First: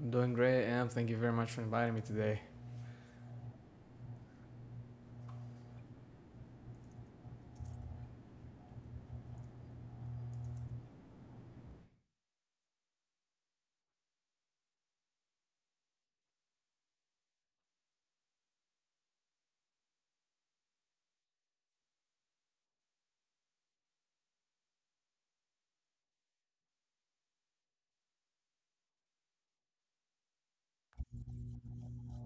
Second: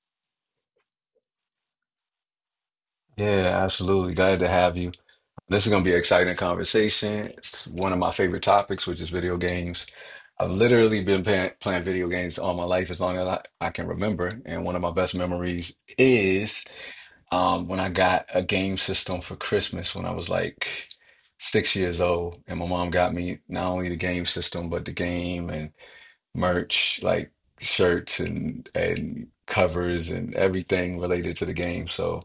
I'm doing great, and thank you very much for inviting me today. Yeah, absolutely. Glad to have you. This is gonna be an exciting conversation. It's one of my favorite topics, which is video games. I've literally been playing video games all my life as long as I can remember. And one of my best memories is when I got a game system for Christmas when I was like 6 years old, and my mom got me not only the game system, but the game and merch, like shirts and covers and everything related to the game. So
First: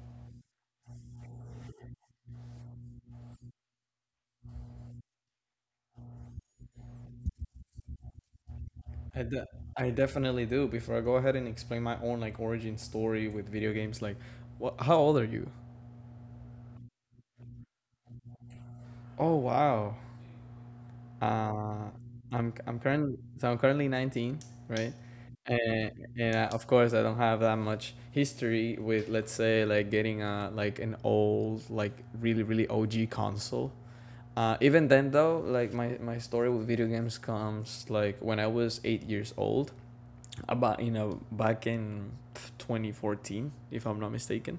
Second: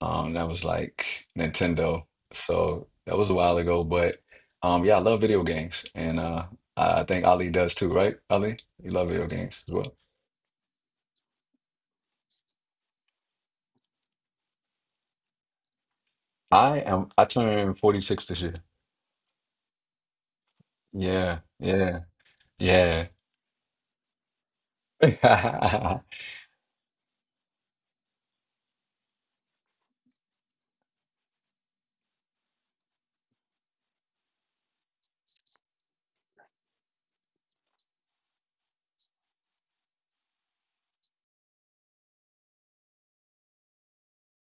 that was like Nintendo. So that was a while ago, but yeah, I love video games, and I think Ali does too, right? Ali, you love I, video de- games as I well. definitely do. Before I go ahead and explain my own like origin story with video games, like, what? How old are you? I turned 46 this year. Oh wow. Yeah, Uh, yeah, I'm yeah. currently so I'm currently 19, right? And and of course I don't have that much history with let's say like getting a like an old like really really OG console. Even then though, like my story with video games comes like when I was 8 years old. About you know back in 2014 if I'm not mistaken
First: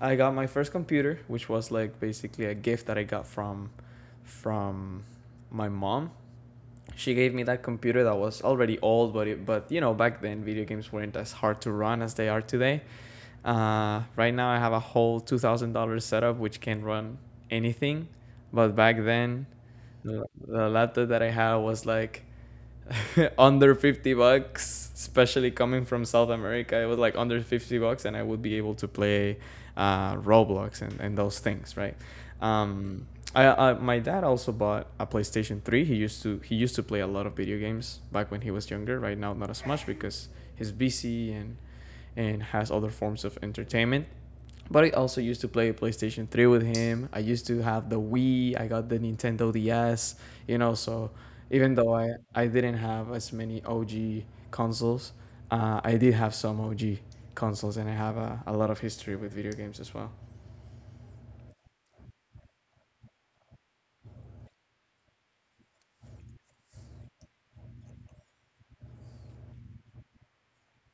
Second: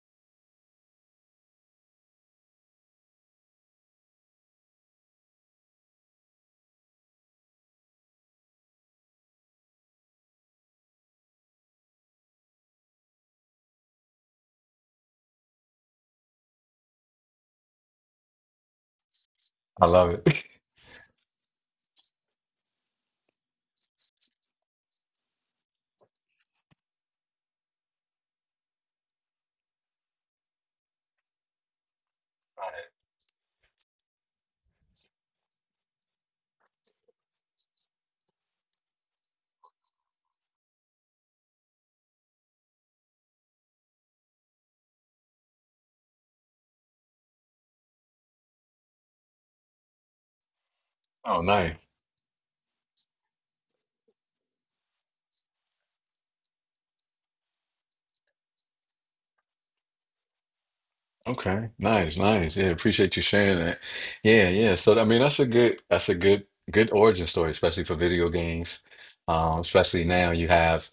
I got my first computer which was like basically a gift that I got from my mom. She gave me that computer that was already old, but you know back then video games weren't as hard to run as they are today. Right now I have a whole $2,000 setup which can run anything. But back then I love the, it. the laptop that I had was like under 50 bucks, especially coming from South America. It was like under 50 bucks, and I would be able to play Roblox and those things, right? Um, my dad also bought a PlayStation 3. He used to play a lot of video games back when he was younger. Right now, not as much because he's busy and has other forms of entertainment. But I also used to play PlayStation 3 with him. I used to have the Wii. I got the Nintendo DS, you know. So Oh, even nice. though I didn't have as many OG consoles, I did have some OG consoles, and I have a lot of history with video games as well. Okay, nice, nice. Yeah, appreciate you sharing that. Yeah, yeah. So I mean, that's a good, good origin story, especially for video games. Especially now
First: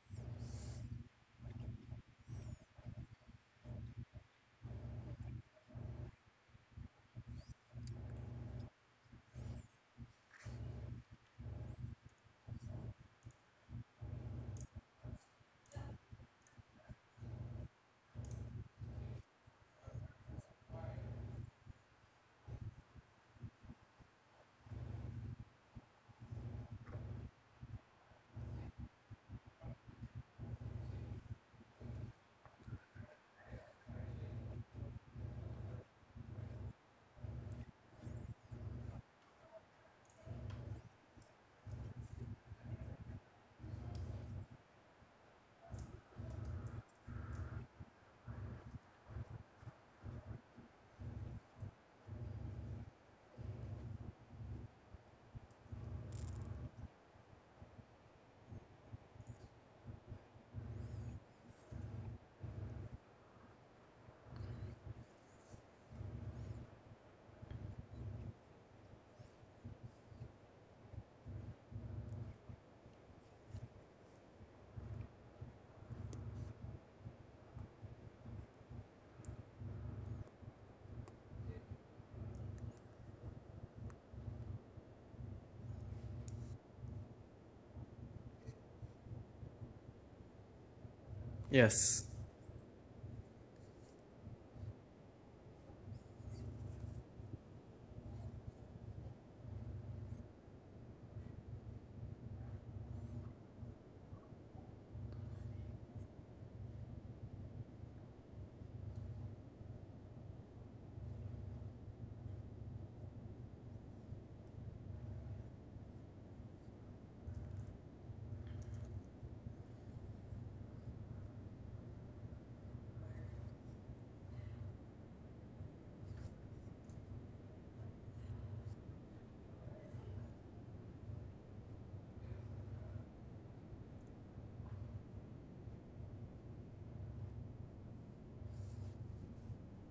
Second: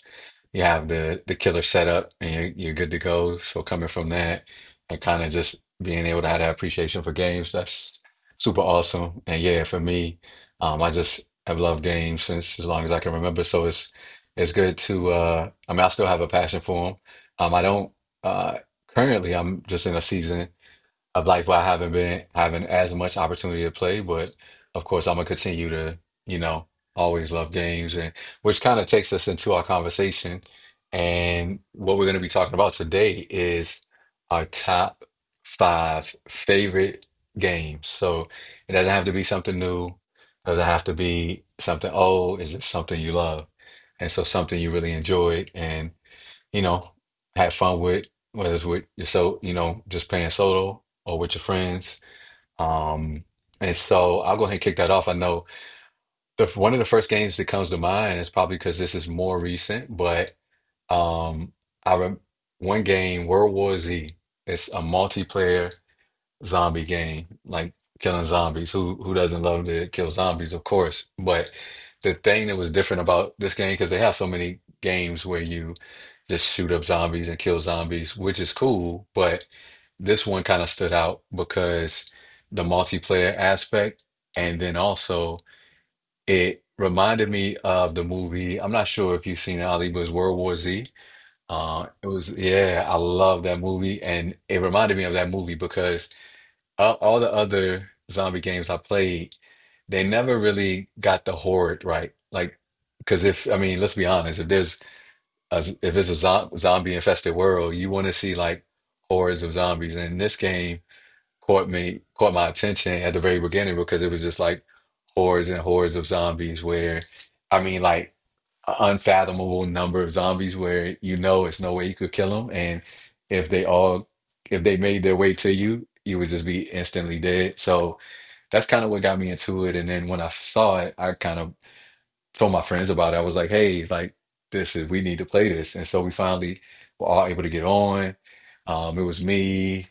you have the killer setup, and you're good to go. So coming from that and kind of just being able to have that appreciation for games, that's super awesome. And yeah, for me, I just have loved games since as long as I can remember. So it's good to I mean, I still have a passion for them. I don't uh, currently. I'm just in a season. I've like why I haven't been having as much opportunity to play, but of course I'm gonna continue to, you know, always love games, and which kind of takes us into our conversation. And what we're gonna be talking about today is our top five favorite games. So it doesn't have to be something new, doesn't have to be something old, it's just something you love. And so something you really enjoyed. And you know, have fun with, whether it's with your so, you know, just playing solo or with your friends. Um, and so I'll go ahead and kick that off. I know the one of the first games that comes to mind is probably because this is more recent, but um, I rem one game, World War Z. It's a multiplayer zombie game, like killing zombies. Who doesn't love to kill zombies, of course. But the thing that was different about this game, because they have so many games where you just shoot up zombies and kill zombies, which is cool, but this one kind of stood out because the multiplayer aspect, and then also it reminded me of the movie. I'm not sure if you've seen it, Ali, but it's World War Z. Yes. it was, yeah, I love that movie, and it reminded me of that movie because all the other zombie games I played, they never really got the horde right. Like, because if I mean, let's be honest, if there's a, if it's a zo zombie infested world, you want to see like hordes of zombies. And this game caught my attention at the very beginning because it was just like hordes and hordes of zombies. Where I mean, like an unfathomable number of zombies where you know it's no way you could kill them, and if they all if they made their way to you, you would just be instantly dead. So that's kind of what got me into it. And then when I saw it, I kind of told my friends about it. I was like, hey, like this is we need to play this. And so we finally were all able to get on. It was me,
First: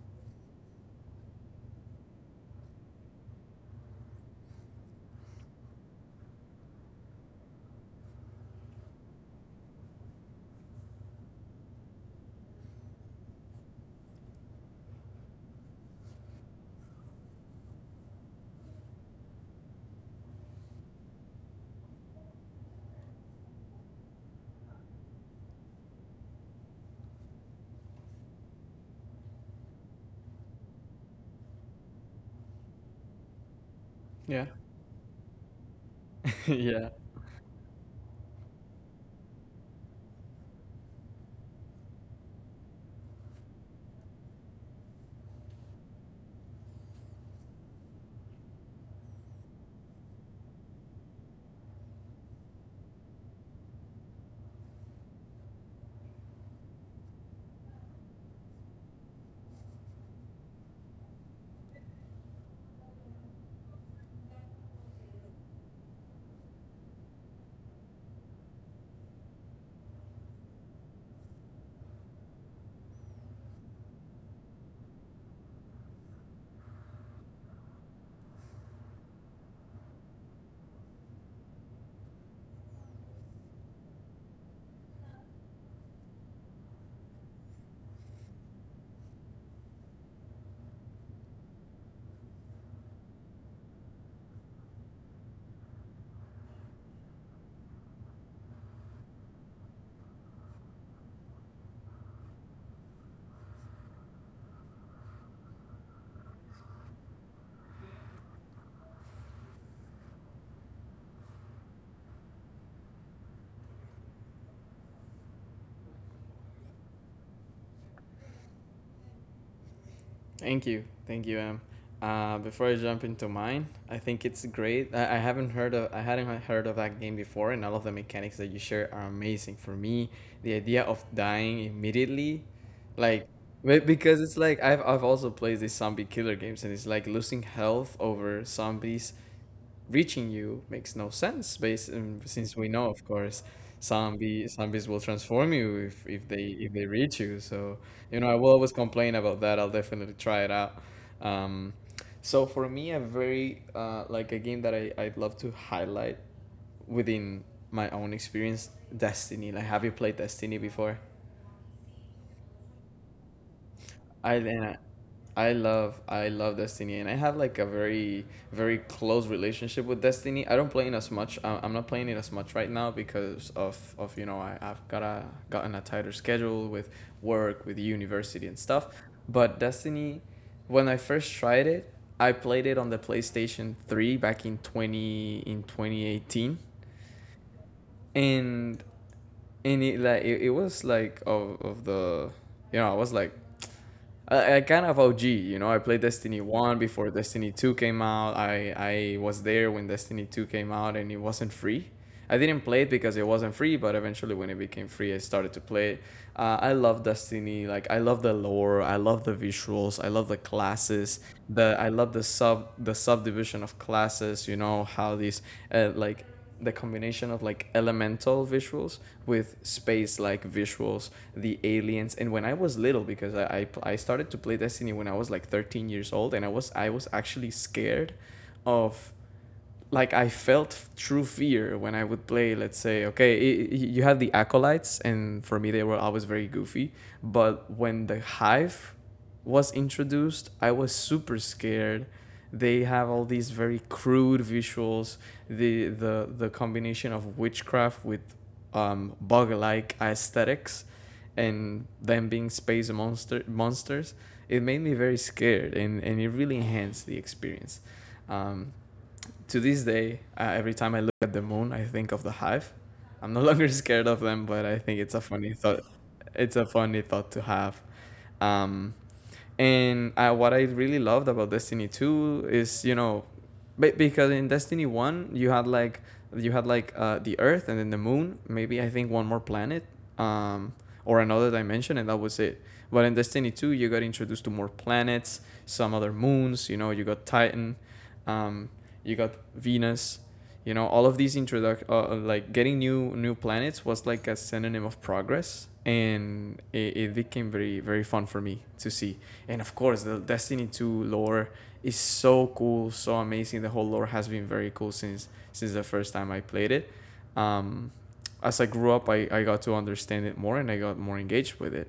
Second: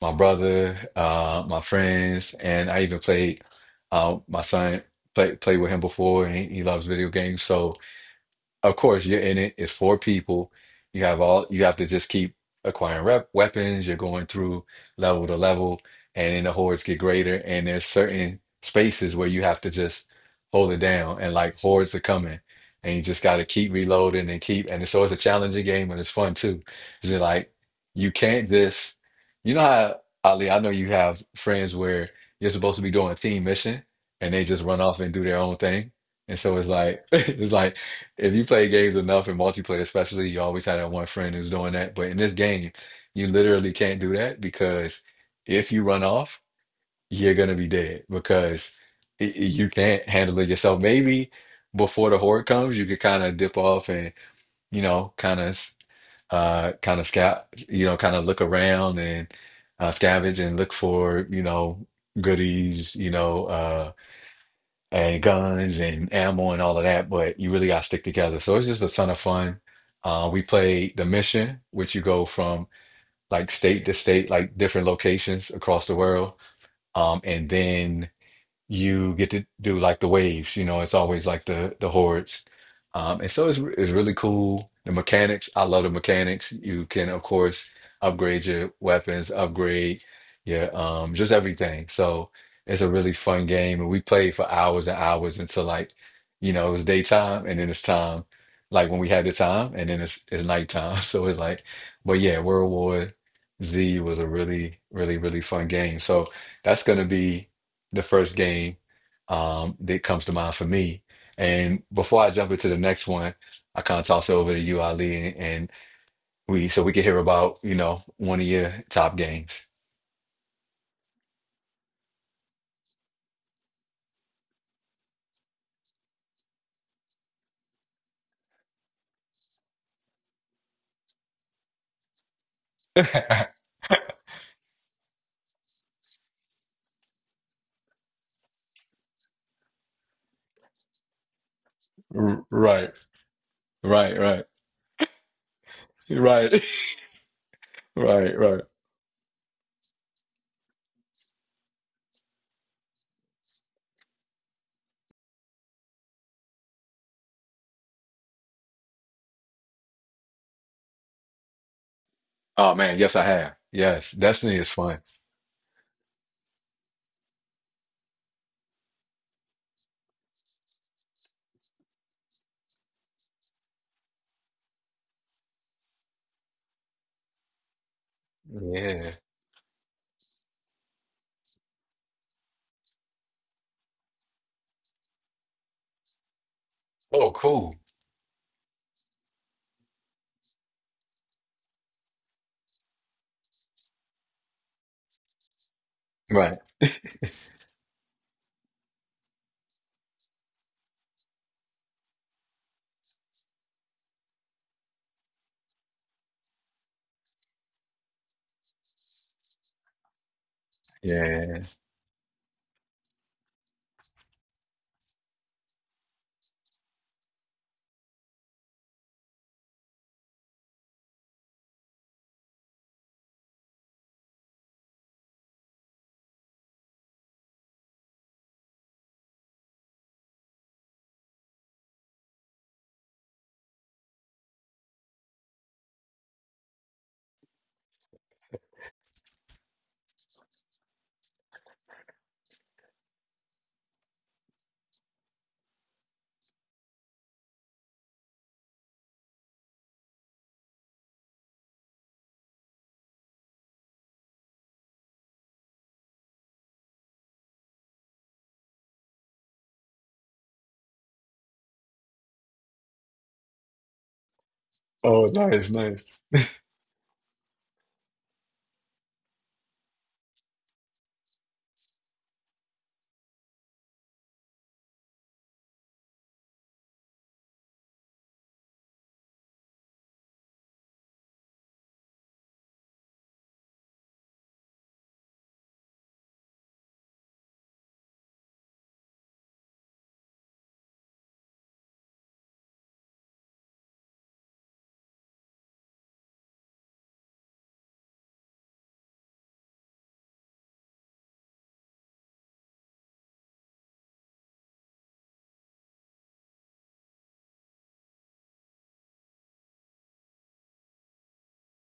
my brother, my friends, and I even played my son played with him before, and he loves video games. So, of course, you're in it. It's four people. You have to just keep acquiring rep weapons. You're going through level to level, and then the hordes get greater. And there's certain spaces where you have to just hold it down, and like hordes are coming, and you just got to keep reloading and keep. And so it's a challenging game, and it's fun too. It's just like you can't just, you know how Ali, I know you have friends where you're supposed to be doing a team mission, and they Yeah. just run off and do their own thing. And so it's yeah. like it's like if you play games enough in multiplayer, especially, you always had that one friend who's doing that. But in this game, you literally can't do that because if you run off, you're gonna be dead because you can't handle it yourself. Maybe before the horde comes, you could kind of dip off and you know, kind of scout, you know, kind of look around, and scavenge and look for you know goodies, you know. And guns and ammo and all of that, but you really got to stick together. So it's just a ton of fun. We played the mission, which you go from like state to state, like different locations across the world. And then you get to do like the waves. You know, it's always like the hordes, and so it's really cool. The mechanics, I love the mechanics. You can of course upgrade your weapons, upgrade your just everything. So it's a really fun game, and we played for hours and hours until like you know it was daytime, and then it's time like when we had the time, and then it's nighttime. So it's like, but yeah, World War Z was a really really really fun game. So that's gonna be the first game that comes to mind for me. And before I jump into the next one, I kind of toss it over to you, Ali, and we so we can hear about you know one of your top games. Thank you. Thank you, Em. Before I jump into mine, I think it's great. I hadn't heard of that game before, and all of the mechanics that you share are amazing. For me, the idea of dying immediately, like, because it's like I've also played these zombie killer games, and it's like losing health over zombies reaching you makes no sense based R- since we know right, of course right, zombie right, zombies will transform you if, if right, they if they reach you. So I right, will right. always complain about that. I'll definitely try it out. um, so for me, a very like a game that I'd love to highlight within my own experience, Destiny. Like, have you played Destiny before? Oh man, yes, I have. Yes, I Destiny and is I, fun. I love Destiny, and I have like a very very close relationship with Destiny. I don't play it as much. I'm not playing it as much right now because of I've gotten a tighter schedule with work, with university and stuff. Yeah. But Destiny, when I first tried it, I played it on the PlayStation 3 back in 2018. Oh, cool. And and it was like of the, you know, I was like I kind of OG. You know, I played Destiny Right. one before Destiny 2 came out. I was there when Destiny 2 came out, and it wasn't free. I didn't play it because it wasn't free, but eventually, when it became free, I started to play it. I love Destiny. Like, I love the lore, I love the visuals, I love the classes, Yeah. the I love the sub the subdivision of classes. You know how these like the combination of like elemental visuals with space like visuals, the aliens. And when I was little, because I started to play Destiny when I was like 13 years old, and I was actually scared of, like, I felt true fear when I would play. Let's say, okay, I you had the acolytes, and for me they were always very goofy. But when the hive was introduced, I was super scared. They have all these very crude visuals. The the the combination of witchcraft with bug-like aesthetics, and them being space monsters, it made me very scared, and it really enhanced the experience. Um, to this day, every time I look at the moon, I think of the hive. I'm no longer scared of them, but I think it's a Oh, funny nice, thought. nice. It's a funny thought to have. Um, and what I really loved about Destiny 2 is, you know, because in Destiny 1 you had like the Earth and then the Moon, maybe I think one more planet, um, or another dimension, and that was it. But in Destiny 2 you got introduced to more planets, some other moons. You know, you got Titan, um, you got Venus. You know, all of these introduction, like getting new planets, was like a synonym of progress, and it became very very fun for me to see. And of course the Destiny 2 lore is so cool, so amazing. The whole lore has been very cool since the first time I played it. um as I grew up, I got to understand it more, and I got more engaged with it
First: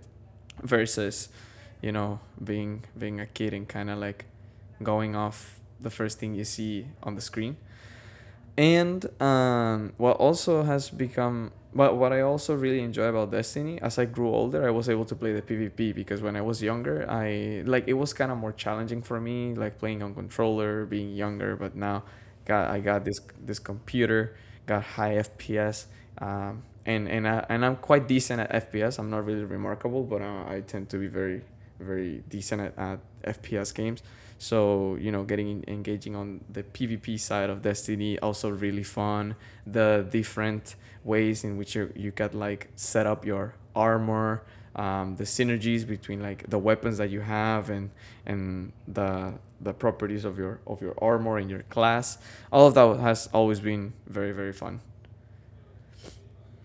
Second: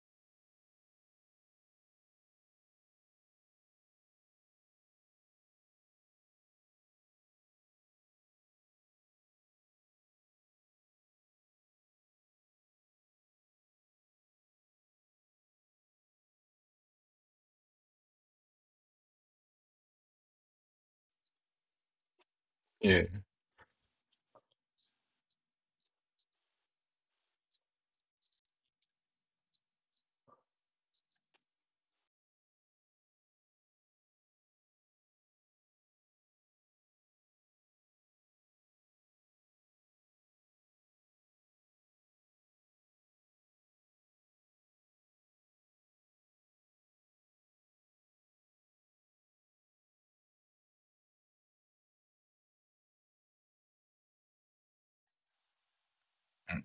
versus, you know, being a kid and kind of like going off the first thing you see on the screen. And um, what also has become, but what I also really enjoy about Destiny, as I grew older, I was able to play the PvP, because when I was younger, I like it was kind of more challenging for me, like playing on controller, being younger. But now, got I got Yeah, this computer, got high FPS. And I'm quite decent at FPS. I'm not really remarkable, but I tend to be very very decent at FPS games. So, you know, getting engaging on the PvP side of Destiny also really fun. The different ways in which you can, like, set up your armor, the synergies between, like, the weapons that you have and the properties of your armor and your class. All of that has always been very very fun.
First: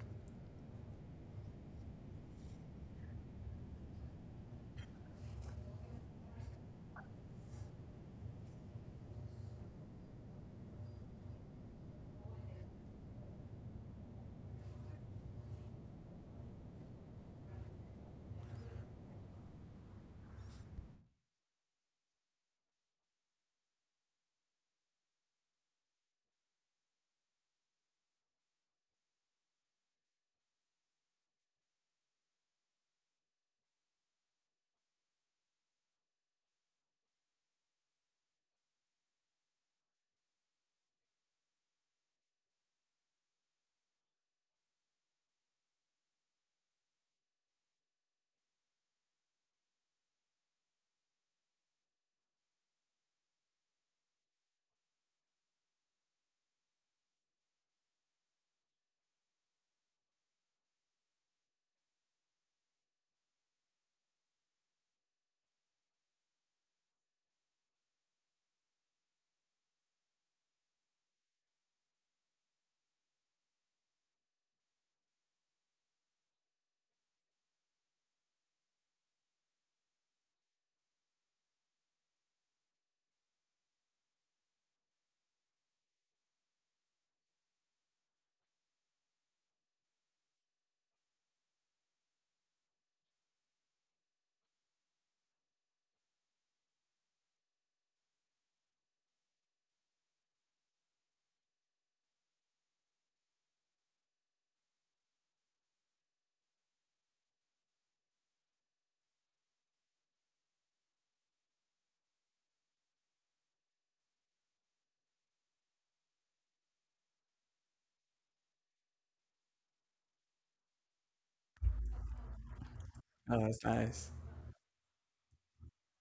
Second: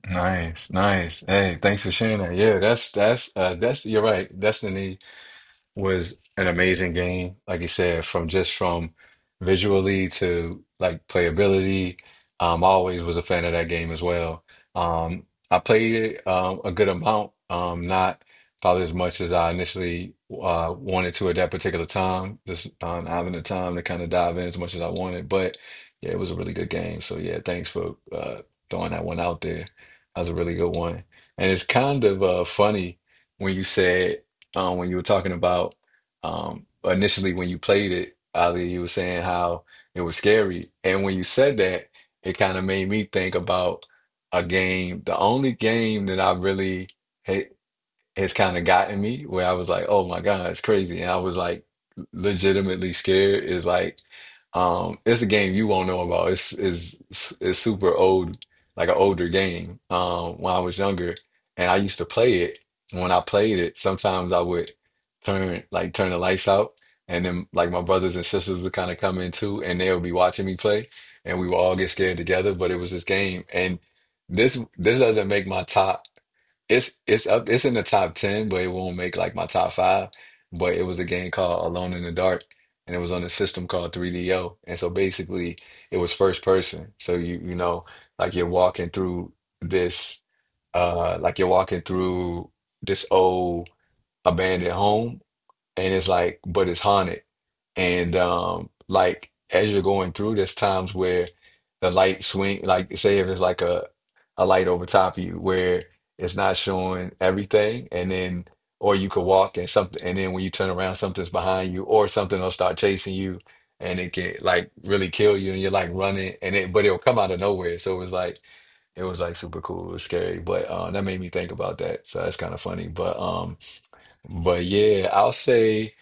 nice, nice. Hey, thanks for sharing that. Yeah, that's you're right. Destiny was an amazing game. Like you said, from just from visually to like playability, I always was a fan of that game as well. I played it a good amount, not probably as much as I initially wanted to at that particular time. Just having the time to kind of dive in as much as I wanted, but yeah, it was a really good game. So yeah, thanks for throwing that one out there. That was a really good one, and it's kind of funny when you said when you were talking about initially when you played it, Ali, you were saying how it was scary. And when you said that, it kind of made me think about a game, the only game that I really hate has kind of gotten me where I was like, oh my God, it's crazy. And I was like legitimately scared is like it's a game you won't know about. It's is it's super old, like an older game. When I was younger and I used to play it. When I played it, sometimes I would turn the lights out, and then like my brothers and sisters would kind of come in too, and they would be watching me play, and we would all get scared together. But it was this game, and this doesn't make my top. It's up it's in the top 10, but it won't make like my top five. But it was a game called Alone in the Dark, and it was on a system called 3DO. And so basically it was first person. So you know, like you're walking through this like you're walking through this old abandoned home, and it's like, but it's haunted. And like as you're going through, there's times where like say if it's like a light over top of you where it's not showing everything, and then or you could walk and something, and then when you turn around, something's behind you, or something will start chasing you, and it can like really kill you, and you're like running, and it but it'll come out of nowhere. So it was like super cool, it was scary, but that made me think about that. So that's kind of funny, Oh, that's nice. but yeah, I'll say.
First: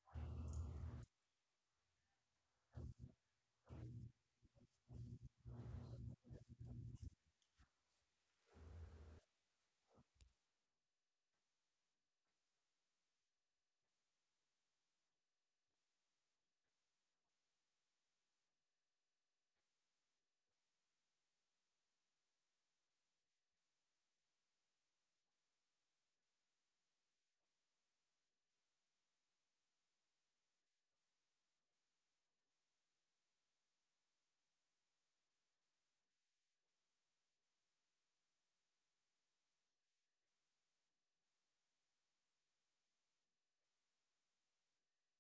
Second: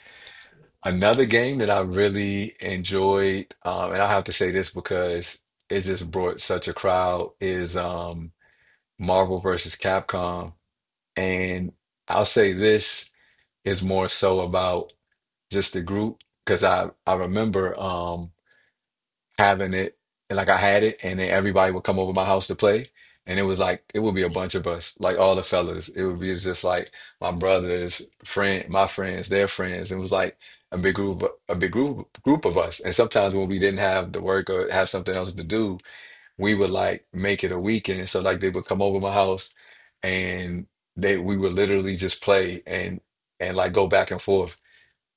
Another game that I really enjoyed, and I have to say this because it just brought such a crowd, is Marvel versus Capcom. And I'll say this is more so about just the group because I remember having it and, like I had it and then everybody would come over my house to play. And it was like it would be a bunch of us, like all the fellas. It would be just like my brothers friend, my friends, their friends. It was like a big group, a big group of us. And sometimes when we didn't have the work or have something else to do, we would like make it a weekend. So like they would come over my house and they we would literally just play and like go back and forth,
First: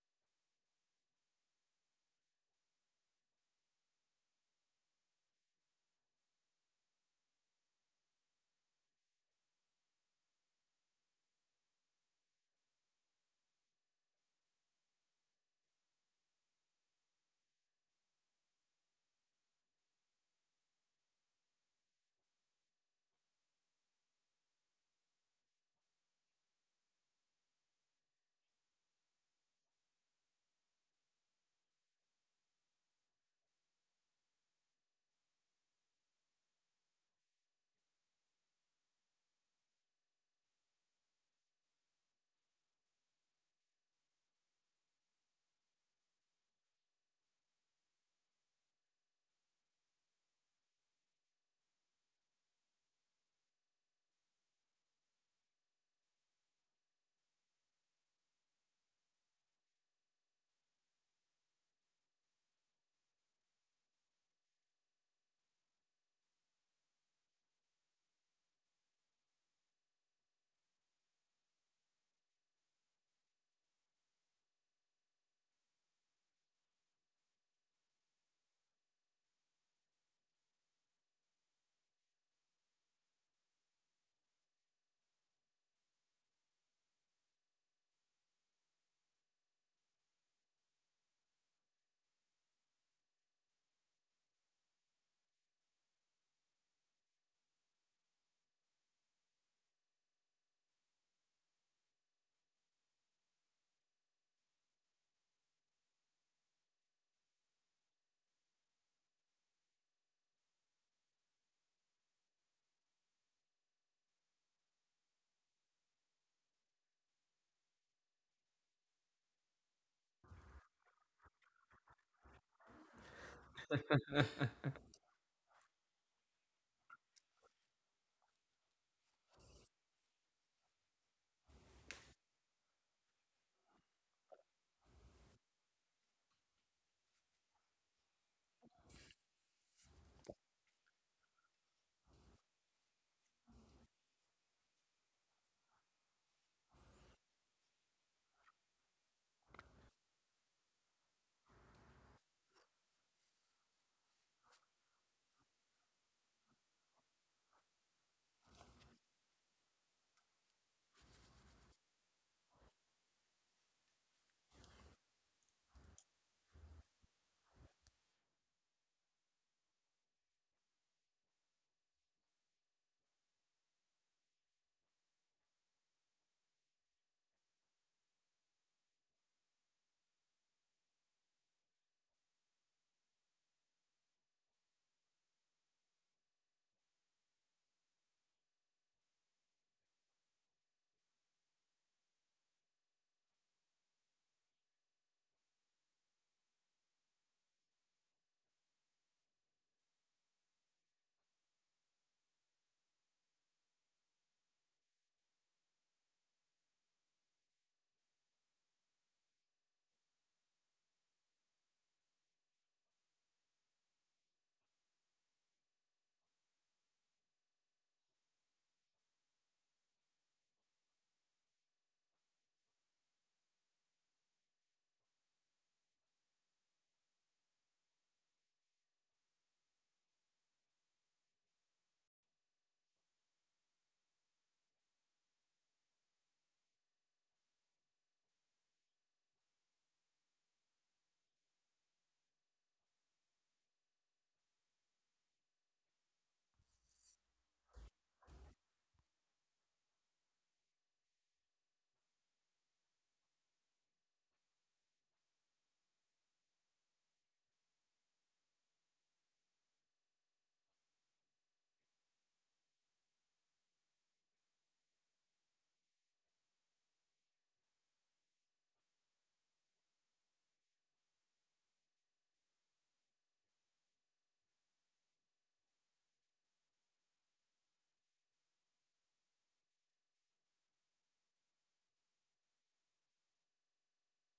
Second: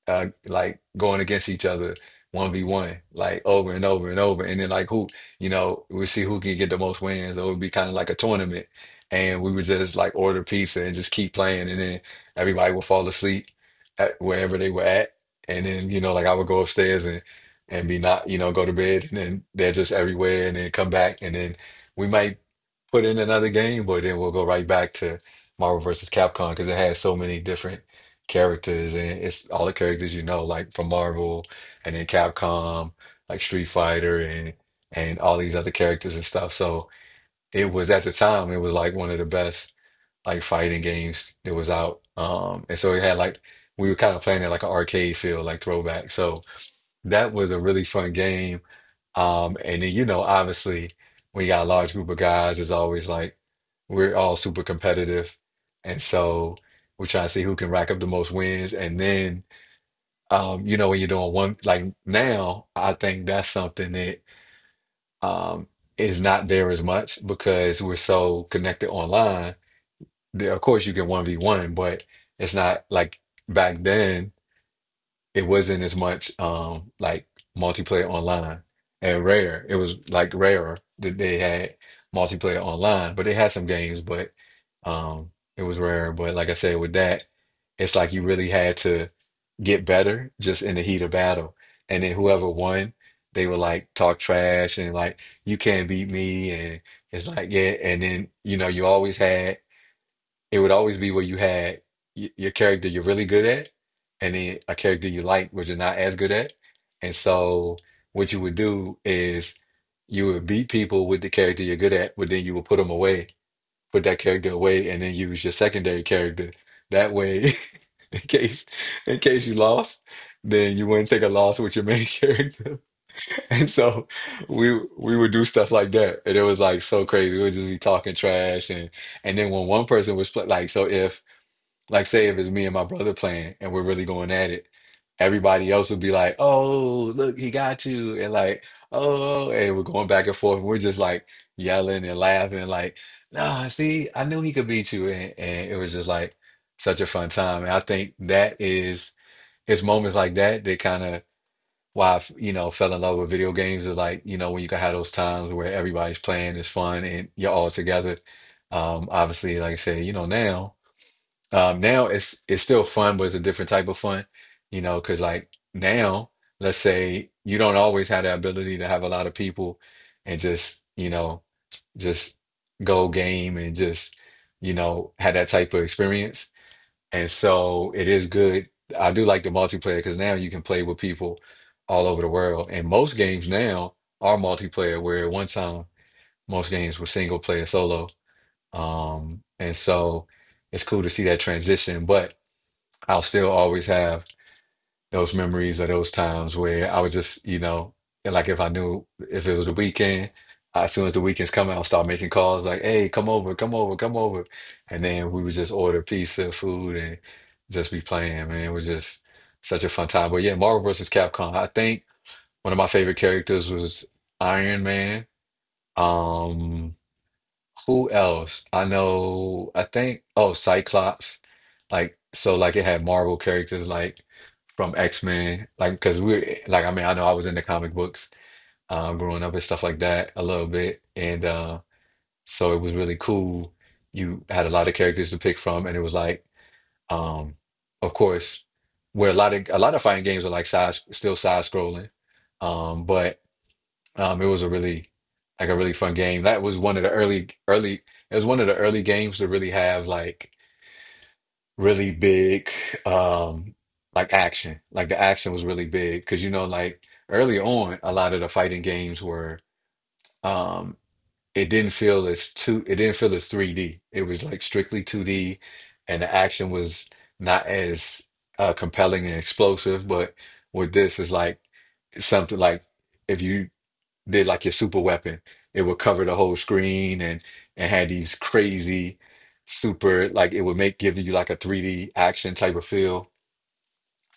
uh, like going against each other 1v1, like over and over and over. And then like who you know we see who can get the most wins, or it would be kind of like a tournament. And we would just like order pizza and just keep playing. And then everybody would fall asleep at wherever they were at. And then, you know, like I would go upstairs and be not you know go to bed. And then they're just everywhere. And then come back, and then we might put in another game, but then we'll go right back to Marvel versus Capcom because it has so many different characters. And it's all the characters, you know, like from Marvel and then Capcom, like Street Fighter and all these other characters and stuff. So it was, at the time, it was like one of the best like fighting games that was out. And so it had like we were kind of playing it like an arcade feel, like throwback. So that was a really fun game. And then, you know, obviously, when you got a large group of guys, it's always like we're all super competitive. And so we're trying to see who can rack up the most wins. And then, you know, when you're doing one, like now, I think that's something that, um, is not there as much because we're so connected online. Of course, you can 1v1, but it's not like back then. It wasn't as much like multiplayer online. And rare, it was like rarer that they had multiplayer online, but they had some games. But um it was rare, but like I said, with that, it's like you really had to get better just in the heat of battle. And then whoever won, they would like talk trash and like, "You can't beat me." And it's like, yeah. And then, you know, you always had, it would always be where you had your character you're really good at, and then a character you like, which you're not as good at. And so what you would do is you would beat people with the character you're good at, but then you would put them away, put that character away, and then use your secondary character. That way, in case in case you lost, then you wouldn't take a loss with your main character. And so, we would do stuff like that, and it was like so crazy. We would just be talking trash and. And then when one person was like, so if like, say if it's me and my brother playing and we're really going at it, everybody else would be like, "Oh, look, he got you," and like, "Oh," and we're going back and forth. And we're just like yelling and laughing, like, "Nah, see, I knew he could beat you," and it was just like such a fun time. And I think that is, it's moments like that that kind of, why I, you know, fell in love with video games. Is like, you know, when you can have those times where everybody's playing, it's fun, and you're all together. Obviously, like I said, you know, now. Now it's still fun, but it's a different type of fun, you know, because like now, let's say you don't always have the ability to have a lot of people and just, you know, just go game and just, you know, have that type of experience. And so it is good. I do like the multiplayer because now you can play with people all over the world. And most games now are multiplayer, where at one time most games were single player solo. And so it's cool to see that transition, but I'll still always have those memories of those times where I was just, you know, and like if I knew if it was the weekend, as soon as the weekend's coming, I'll start making calls like, "Hey, come over, come over, come over." And then we would just order pizza, food, and just be playing, man. It was just such a fun time. But yeah, Marvel versus Capcom. I think one of my favorite characters was Iron Man. Um, who else? I know, I think, oh, Cyclops. Like, so, like, it had Marvel characters, like, from X-Men. Like, because we're, like, I mean, I know I was into comic books, growing up and stuff like that a little bit. And, so it was really cool. You had a lot of characters to pick from. And it was like, um, of course, where a lot of fighting games are like still side scrolling. But it was a really like a really fun game. That was one of the early early, it was one of the early games to really have like really big, um like action. Like the action was really big because, you know, like early on a lot of the fighting games were, um it didn't feel as two it didn't feel as 3D. It was like strictly 2D and the action was not as, compelling and explosive. But with this, it's like something like if you did like your super weapon, it would cover the whole screen and had these crazy super, like it would make give you like a 3D action type of feel.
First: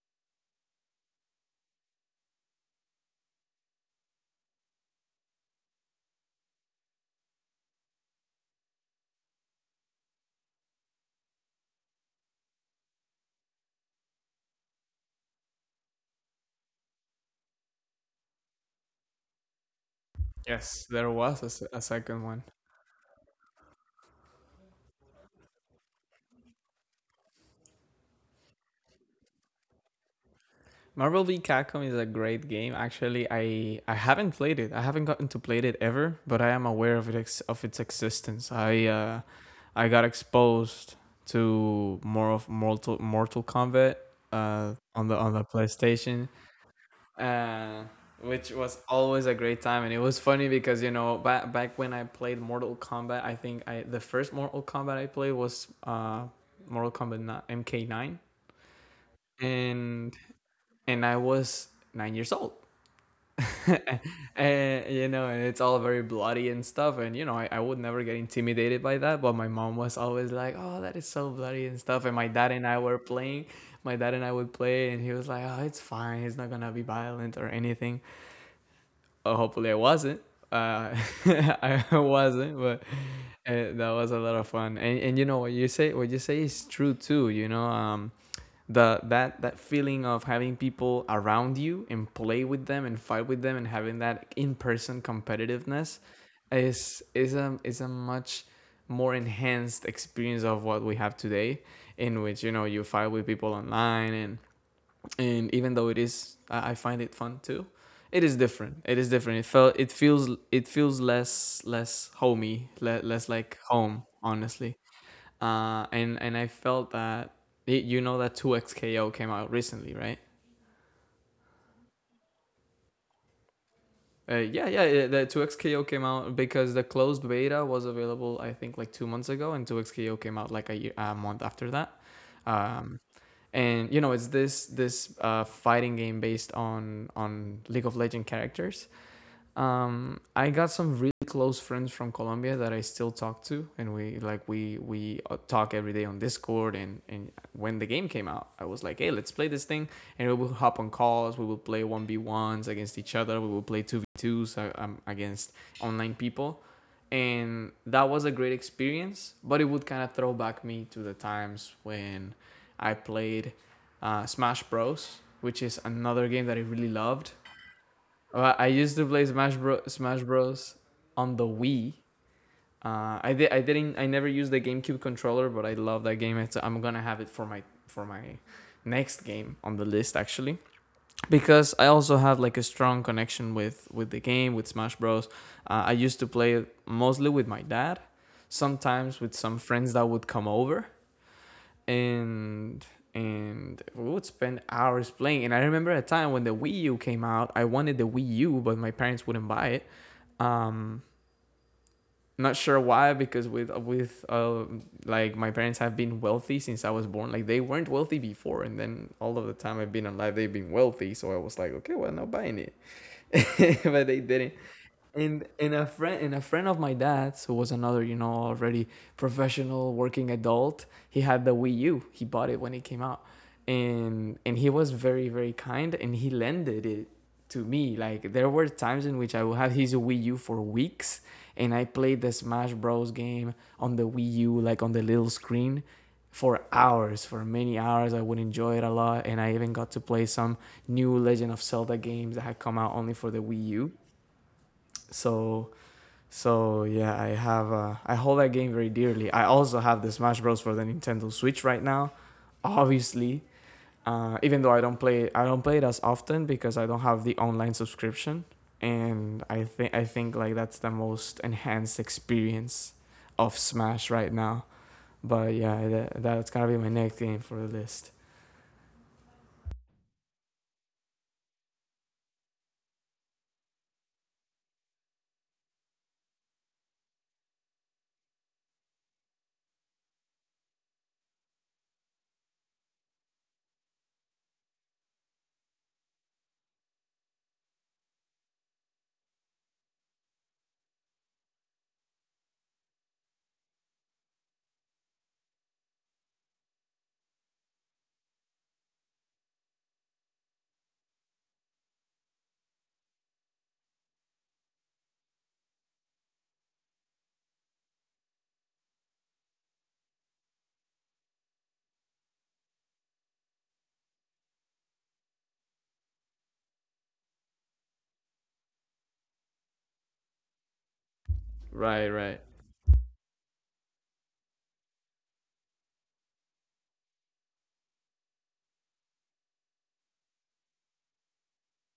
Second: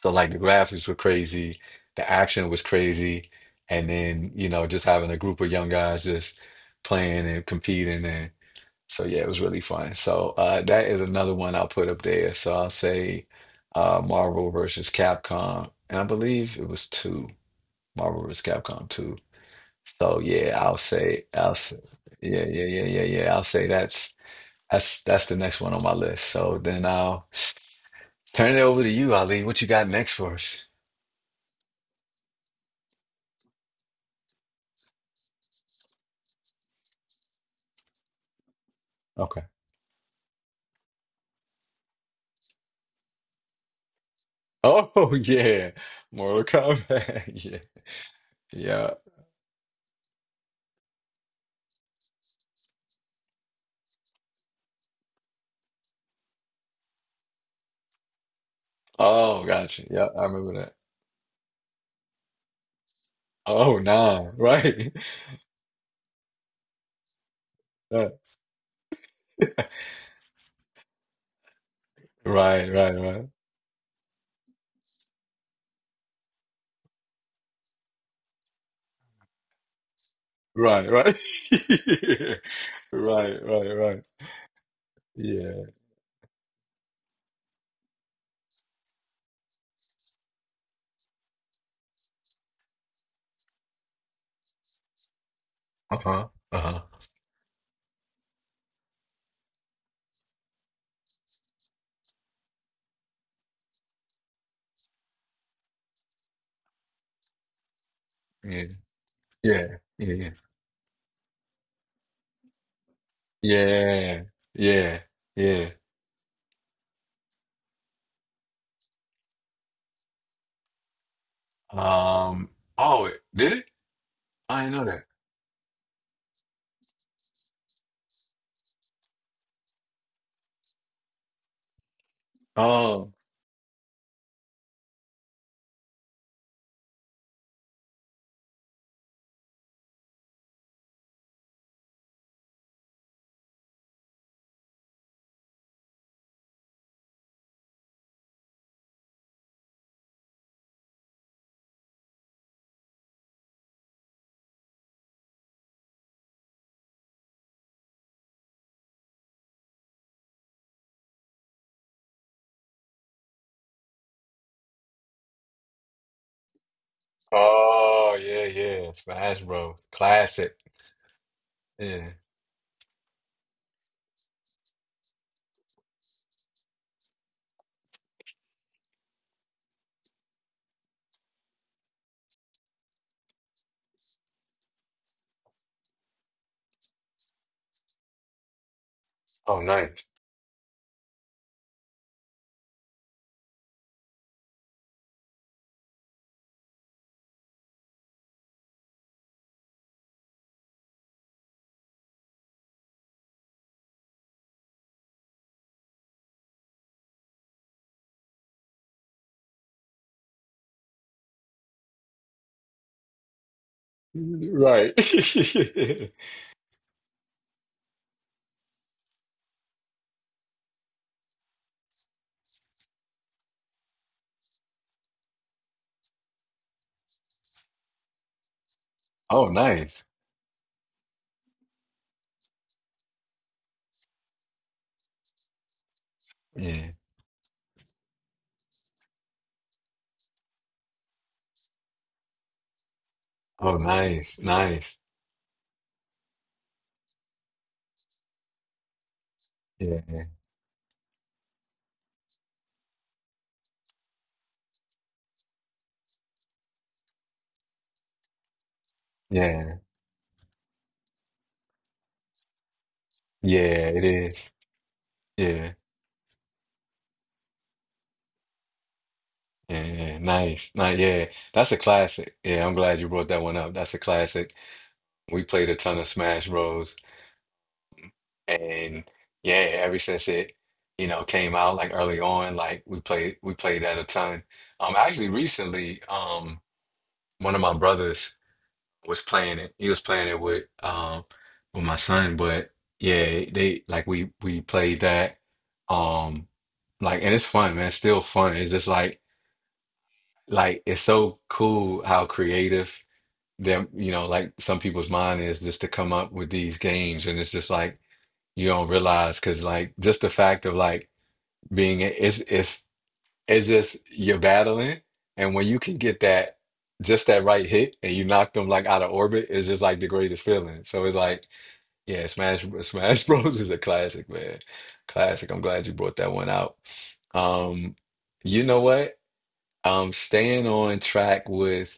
So like the graphics were crazy, the action was crazy, and then, you know, just having a group of young guys just playing and competing. And so yeah, it was really fun. So, uh, that is another one I'll put up there. So I'll say, uh, Marvel versus Capcom, and I believe it was two. Marvel versus Capcom 2. So yeah, Yes, there was a, se- a second one. yeah, yeah, yeah, yeah, yeah. I'll say that's that's the next one on my list. So then I'll turn it over to you, Ali. What you got next for us? Marvel v Capcom is a great game. Actually, I haven't played it. I haven't gotten to play it ever, but I am aware of its existence. Okay. I got exposed to more of Mortal Kombat, on Oh, the on the yeah. PlayStation, Mortal Kombat. uh, which was Yeah. Yeah. always a great time. And it was funny because, you know, back when I played Mortal Kombat, I think I the first Mortal Kombat I played was Mortal Kombat MK9, Oh, gotcha. Yeah, and I remember that. and I was 9 years old. Oh, nah. and Right. you know and it's all very bloody and stuff, and I would never Uh, get intimidated by that, but my mom was always like, oh, that is so bloody and stuff. And Right, right, right. My dad and I would play, and he was like, oh, it's fine, it's not gonna be violent or anything. Hopefully I wasn't. Uh, Right, right. I wasn't, Yeah. but Right, that right, was a right. lot of fun. And you know Yeah. What you say is true too. You know, the that that feeling of having people around you and play with them and fight with them and having that in person competitiveness Uh-huh. Uh-huh. is a much more enhanced experience of what we have today, in which, you know, you fight with people online. And even though it is, I find it fun too. It is Yeah. different. It is different. It Yeah. felt. Yeah. It feels less homey, less like home. Yeah. Honestly, Yeah. Yeah. Yeah. And I felt that you know that 2XKO came out recently, right? Um, oh, did it? I Yeah, didn't know yeah, that. yeah, the 2xKO came out because the closed beta was available, I think, like 2 months ago, and 2xKO came out like a month after that. Um, Oh. and, you know, it's this fighting game based on League of Legend characters. I got some really close friends from Colombia that I still talk to, and we like we talk every day on Discord. And when the game came out, I was like, hey, let's play this thing, and we will hop on calls. We will play 1v1s against each other. We will play 2v2s against online people, and that was a great experience. But it would kind of throw back me to the times when I played Smash Bros, which is another game that I really loved. Oh, yeah, I yeah. used to play Smash Bros. Smash Classic. Bros. On the Wii. Yeah. I did. I didn't. I never used the GameCube controller, but I love that game. I'm gonna have it for my next game on the list actually, because I also have like a strong connection with the game with Smash Bros. I used to play it mostly with my dad, sometimes with Oh, some friends nice. that would come over and and we would spend hours playing. And I remember a time when the Wii U came out, I wanted the Wii U, but my parents wouldn't buy it. Um, Not sure why, because with like my parents have been wealthy since I was born. Like they weren't wealthy before, and then all of the time I've been alive, they've been wealthy. So I was like, okay, well, I'm not buying it. But they didn't. Right. And and a friend and a friend of my dad's who was another, you know, already professional working adult, he had the Wii U. He bought it when it came out. And he was very, very kind and he lended it to me. Like there were times in which I Oh, would have his nice. Wii U for weeks, and I played the Smash Bros game on the Wii U, like on the little screen for Yeah. hours, for many hours. I would enjoy it a lot, and I even got to play some new Legend of Zelda games that had come out only for the Wii Oh, U. nice. Nice. So so yeah, I have I hold that game very dearly. I also have the Yeah. Smash Bros for the Nintendo Switch right now, obviously. Even though I don't play it as often because I don't have the online subscription, and I Yeah. think I think like that's the most enhanced experience of Yeah, it Smash right is. now. But Yeah. yeah, that's gotta be my next game for the list. Yeah, yeah, nice, nice. Yeah, that's a classic. Yeah, I'm glad you brought that one up. That's a classic. We played a ton of Smash Bros. And yeah, ever since it, you know, came out, like early on, like we played that a ton. Um, actually recently, um, one of my brothers was playing it. He was playing it with, um, with my son. But yeah, they like we played that. Um, like, and it's fun, man. It's still fun. It's just like it's so cool how creative them, you know, like some people's mind is just to come up with these games. And it's just like, you don't realize because, like, just the fact of like being, it's just you're battling. And when you can get that, just that right hit, and you knock them like out of orbit, it's just like the greatest feeling. So it's like, Right, yeah, right. Smash bros is a classic, man. Classic. I'm glad you brought that one out. Um, you know what, um, staying on track with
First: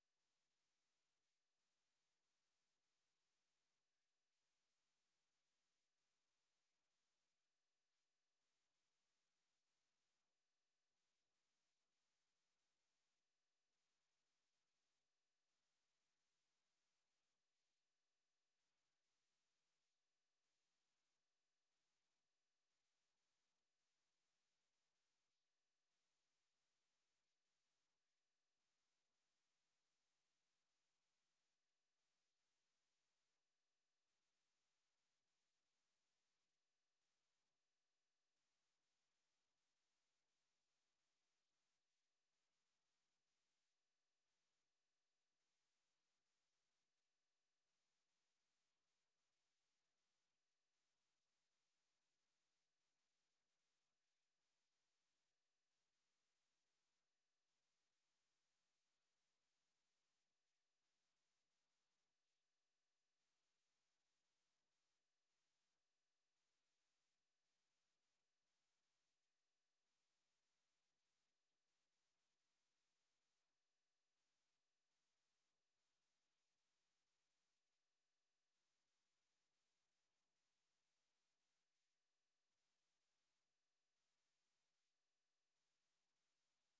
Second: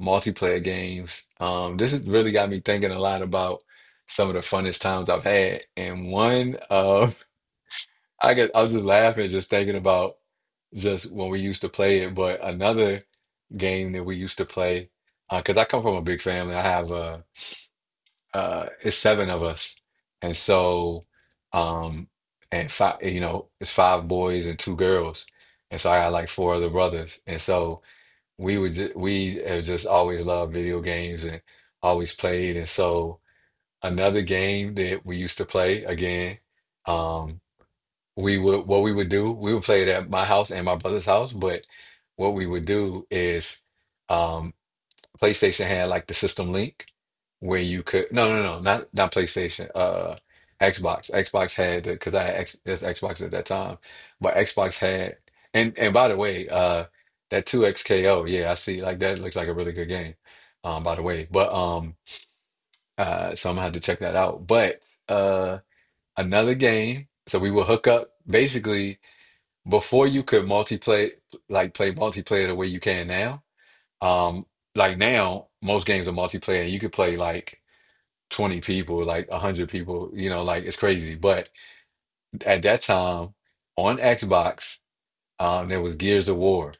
multiplayer games, um, this has really got me thinking a lot about some of the funnest times I've had. And one of, I was just laughing just thinking about just when we used to play it. But another game that we used to play, because I come from a big family. I have, uh, it's 7 of us. And so, um, and five, you know, it's 5 boys and 2 girls. And so I got like 4 other brothers. And so we would just, we have just always loved video games and always played. And so another game that we used to play again, um, we would what we would do we would play it at my house and my brother's house. But what we would do is um PlayStation had like the system link where you could... No, no, no, not PlayStation, Xbox had, because I had X, that's Xbox at that time. But Xbox had... And by the way, that 2XKO, yeah, I see, like that looks like a really good game, by the way. But so I'm gonna have to check that out. But uh another game, so we would hook up, basically, before you could multiplayer, like play multiplayer the way you can now. um like now most games are multiplayer and you could play like 20 people, like 100 people, you know, like it's crazy. But at that time, on Xbox, there was Gears of War.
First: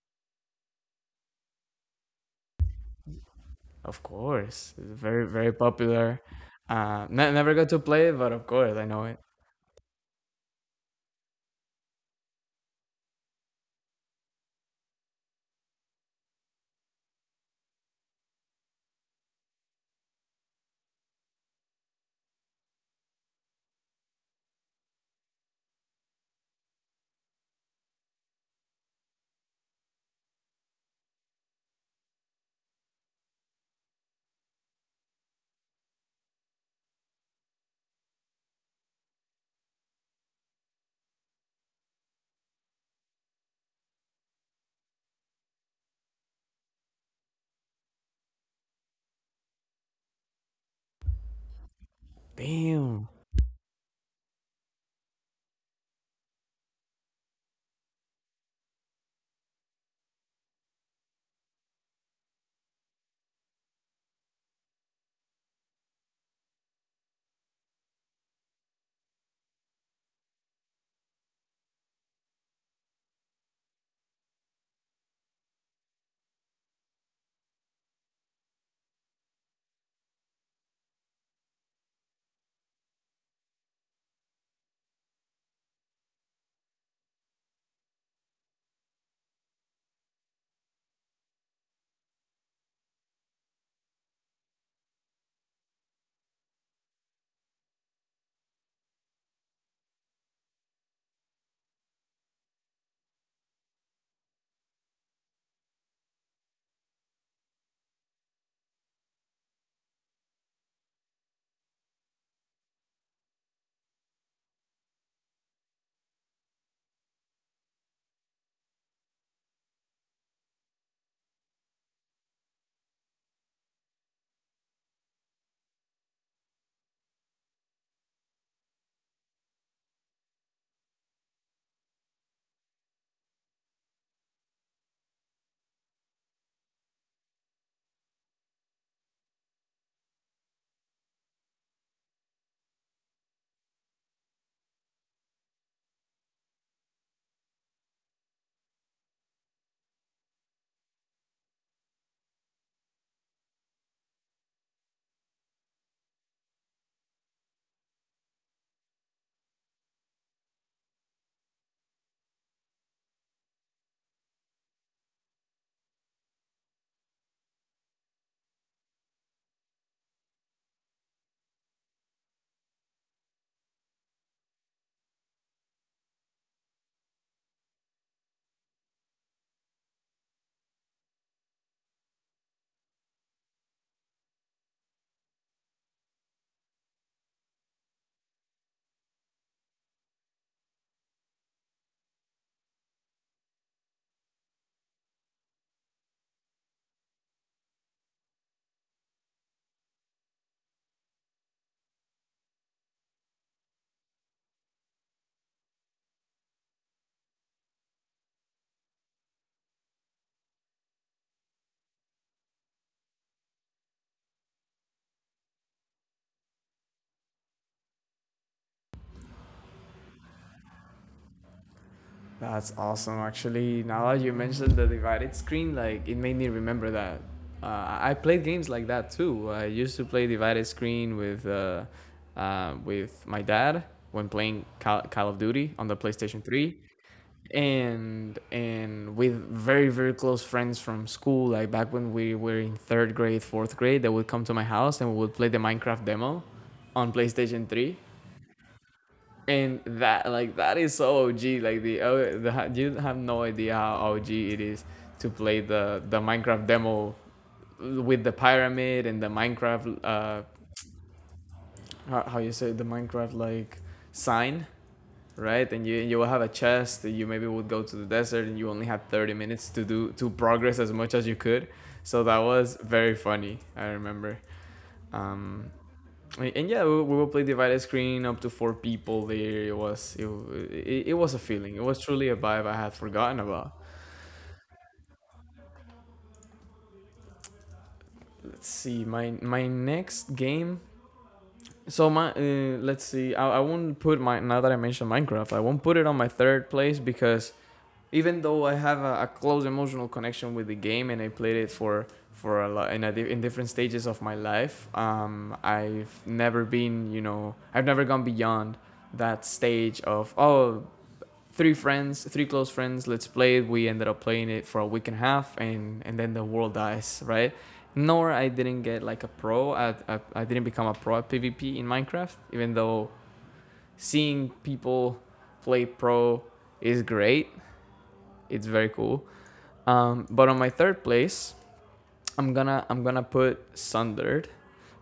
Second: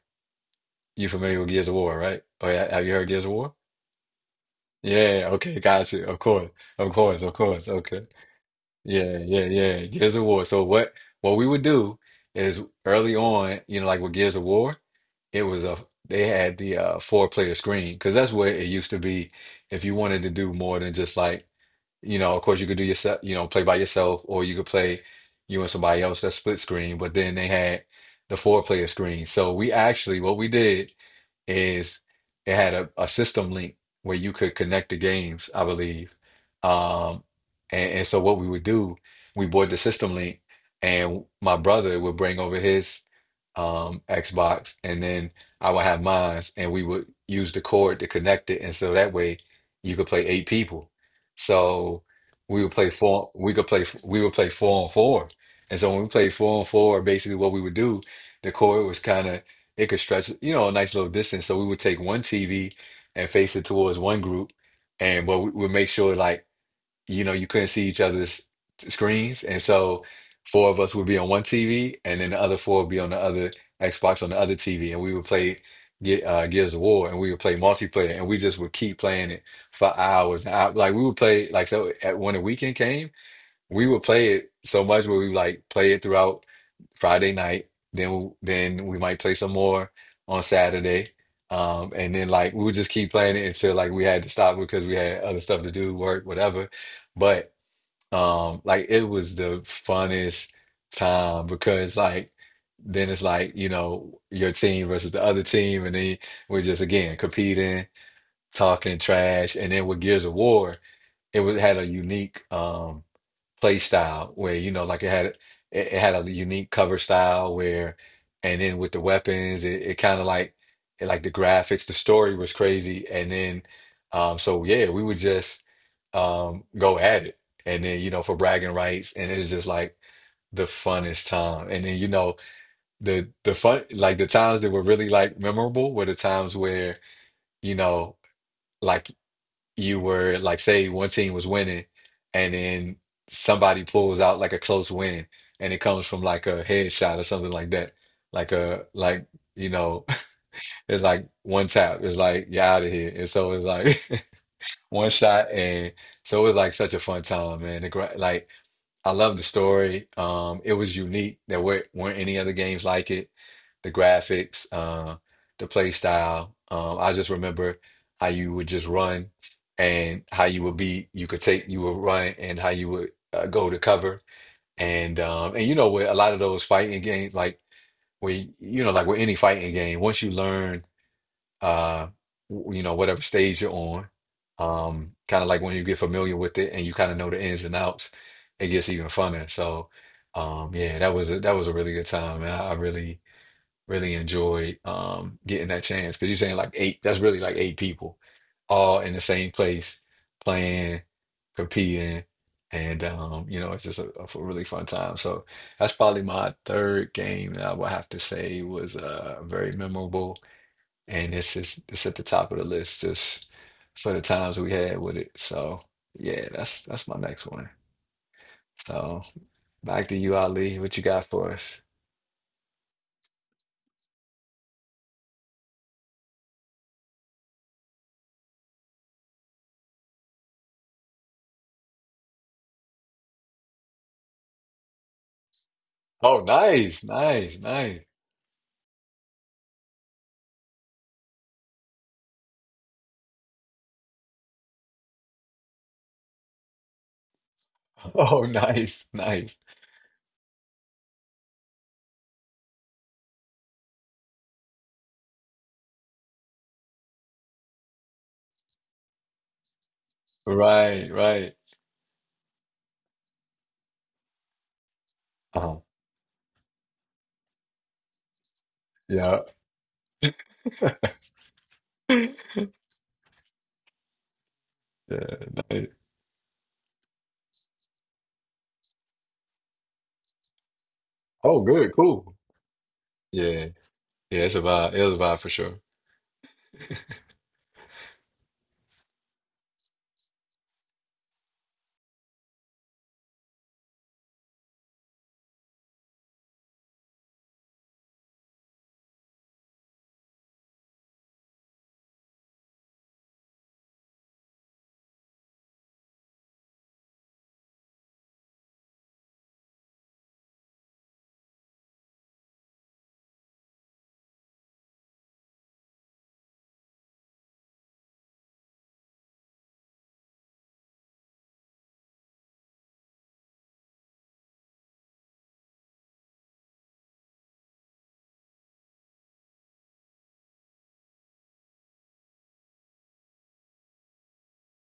You familiar with Gears of War, right? Oh yeah, have you heard Gears of War? Of course, it's very Yeah, very okay, gotcha. Of popular. course, of course, of Never course, got to okay. play it, but of course I know Yeah, it. yeah, yeah. Gears of War. So what we would do is early on, you know, like with Gears of War, it was a they had the 4 player screen, because that's where it used to be. If you wanted to do more than just like, you know, of course you could do yourself, you know, play by yourself, or you could play you and somebody else, that's split screen. But then they had the 4 player screen. So we actually, what we did is it had a system link where you could connect the games, I believe. Um, and so what we would do, we bought the system link, and my brother would bring over his Xbox, and then I would have mine, and we would use the cord to connect it, and so that way you could play 8 people. So Damn. We would play 4 on 4. And so when we played 4 on 4, basically what we would do, the cord was kind of... it could stretch, you know, a nice little distance. So we would take one TV and face it towards one group, and but we would make sure like, you know, you couldn't see each other's screens. And so four of us would be on one TV, and then the other four would be on the other Xbox, on the other TV. And we would play Gears of War, and we would play multiplayer, and we just would keep playing it for hours. And I, like we would play, like, so at, when the weekend came, we would play it so much where we like play it throughout Friday night. Then we might play some more on Saturday. And then like we would just keep playing it until like we had to stop because we had other stuff to do, work, whatever. But like it was the funnest time, because like then it's like, you know, your team versus the other team, and then we're just again competing, talking trash. And then with Gears of War, it was had a unique play style where, you know, like it had it, it had a unique cover style where... and then with the weapons, it kind of like it, like the graphics, the story was crazy. And then so yeah, we would just go at it, and then, you know, for bragging rights. And it was just like the funnest time. And then, you know, the fun, like the times that were really like memorable were the times where, you know, like you were like, say one team was winning, and then somebody pulls out like a close win, and it comes from like a headshot or something like that, like a like, you know, it's like one tap, it's like you're out of here, and so it's like one shot. And so it was like such a fun time, man. The, like I love the story. It was unique. There weren't any other games like it. The graphics, the play style. I just remember how you would just run, and how you would be. You could take, you would run, and how you would go to cover. And you know, with a lot of those fighting games, like where, you know, like with any fighting game, once you learn uh, you know, whatever stage you're on. Kind of like when you get familiar with it and you kind of know the ins and outs, it gets even funner. So, yeah, that was a really good time. And I really really enjoyed getting that chance, because you're saying like 8, that's really like 8 people all in the same place, playing, competing, and you know, it's just a really fun time. So that's probably my third game that I would have to say was very memorable, and it's just, it's at the top of the list just for the times we had with it. So yeah, that's my next one. So back to you, Ali. What you got for us? That's awesome. Actually, now that you mentioned the divided screen, like it made me remember that. I played games like that too. I used to play divided screen with my dad when playing Call of Duty on the PlayStation Oh, Three, nice, nice, nice. and with very very close friends from school. Like back when we were in third grade, fourth grade, they would come to my house and we would play the Minecraft demo on PlayStation Three, Oh, nice, nice. and that like that is so OG. Like the, oh, the you have no idea how OG it is to play the Minecraft demo with the pyramid and the Minecraft uh, Right, right. How you say it, the Minecraft like sign, right? Uh-huh. And you will have a chest. And you maybe would go to the desert and you only had thirty Yeah, minutes to progress as much as you could. So yeah. that was very funny. I remember. Um, Nice. and yeah, we will play divided screen up to four people there. It was a Oh, feeling. It good, was truly a cool. vibe I had forgotten Yeah, about. yeah. It's a vibe. It was a vibe for sure. Let's see my next game. So my let's see. I won't put my, now that I mentioned Minecraft, I won't put it on my third place because even though I have a close emotional connection with the game and I played it for a lot in, a, in different stages of my life, I've never been, you know, I've never gone beyond that stage of oh, three friends, three close friends. Let's play it. We ended up playing it for a week and a half, and then the world dies, right? Nor I didn't become a pro at PvP in Minecraft, even though seeing people play pro is great. It's very cool. But on my third place, I'm gonna put Sundered,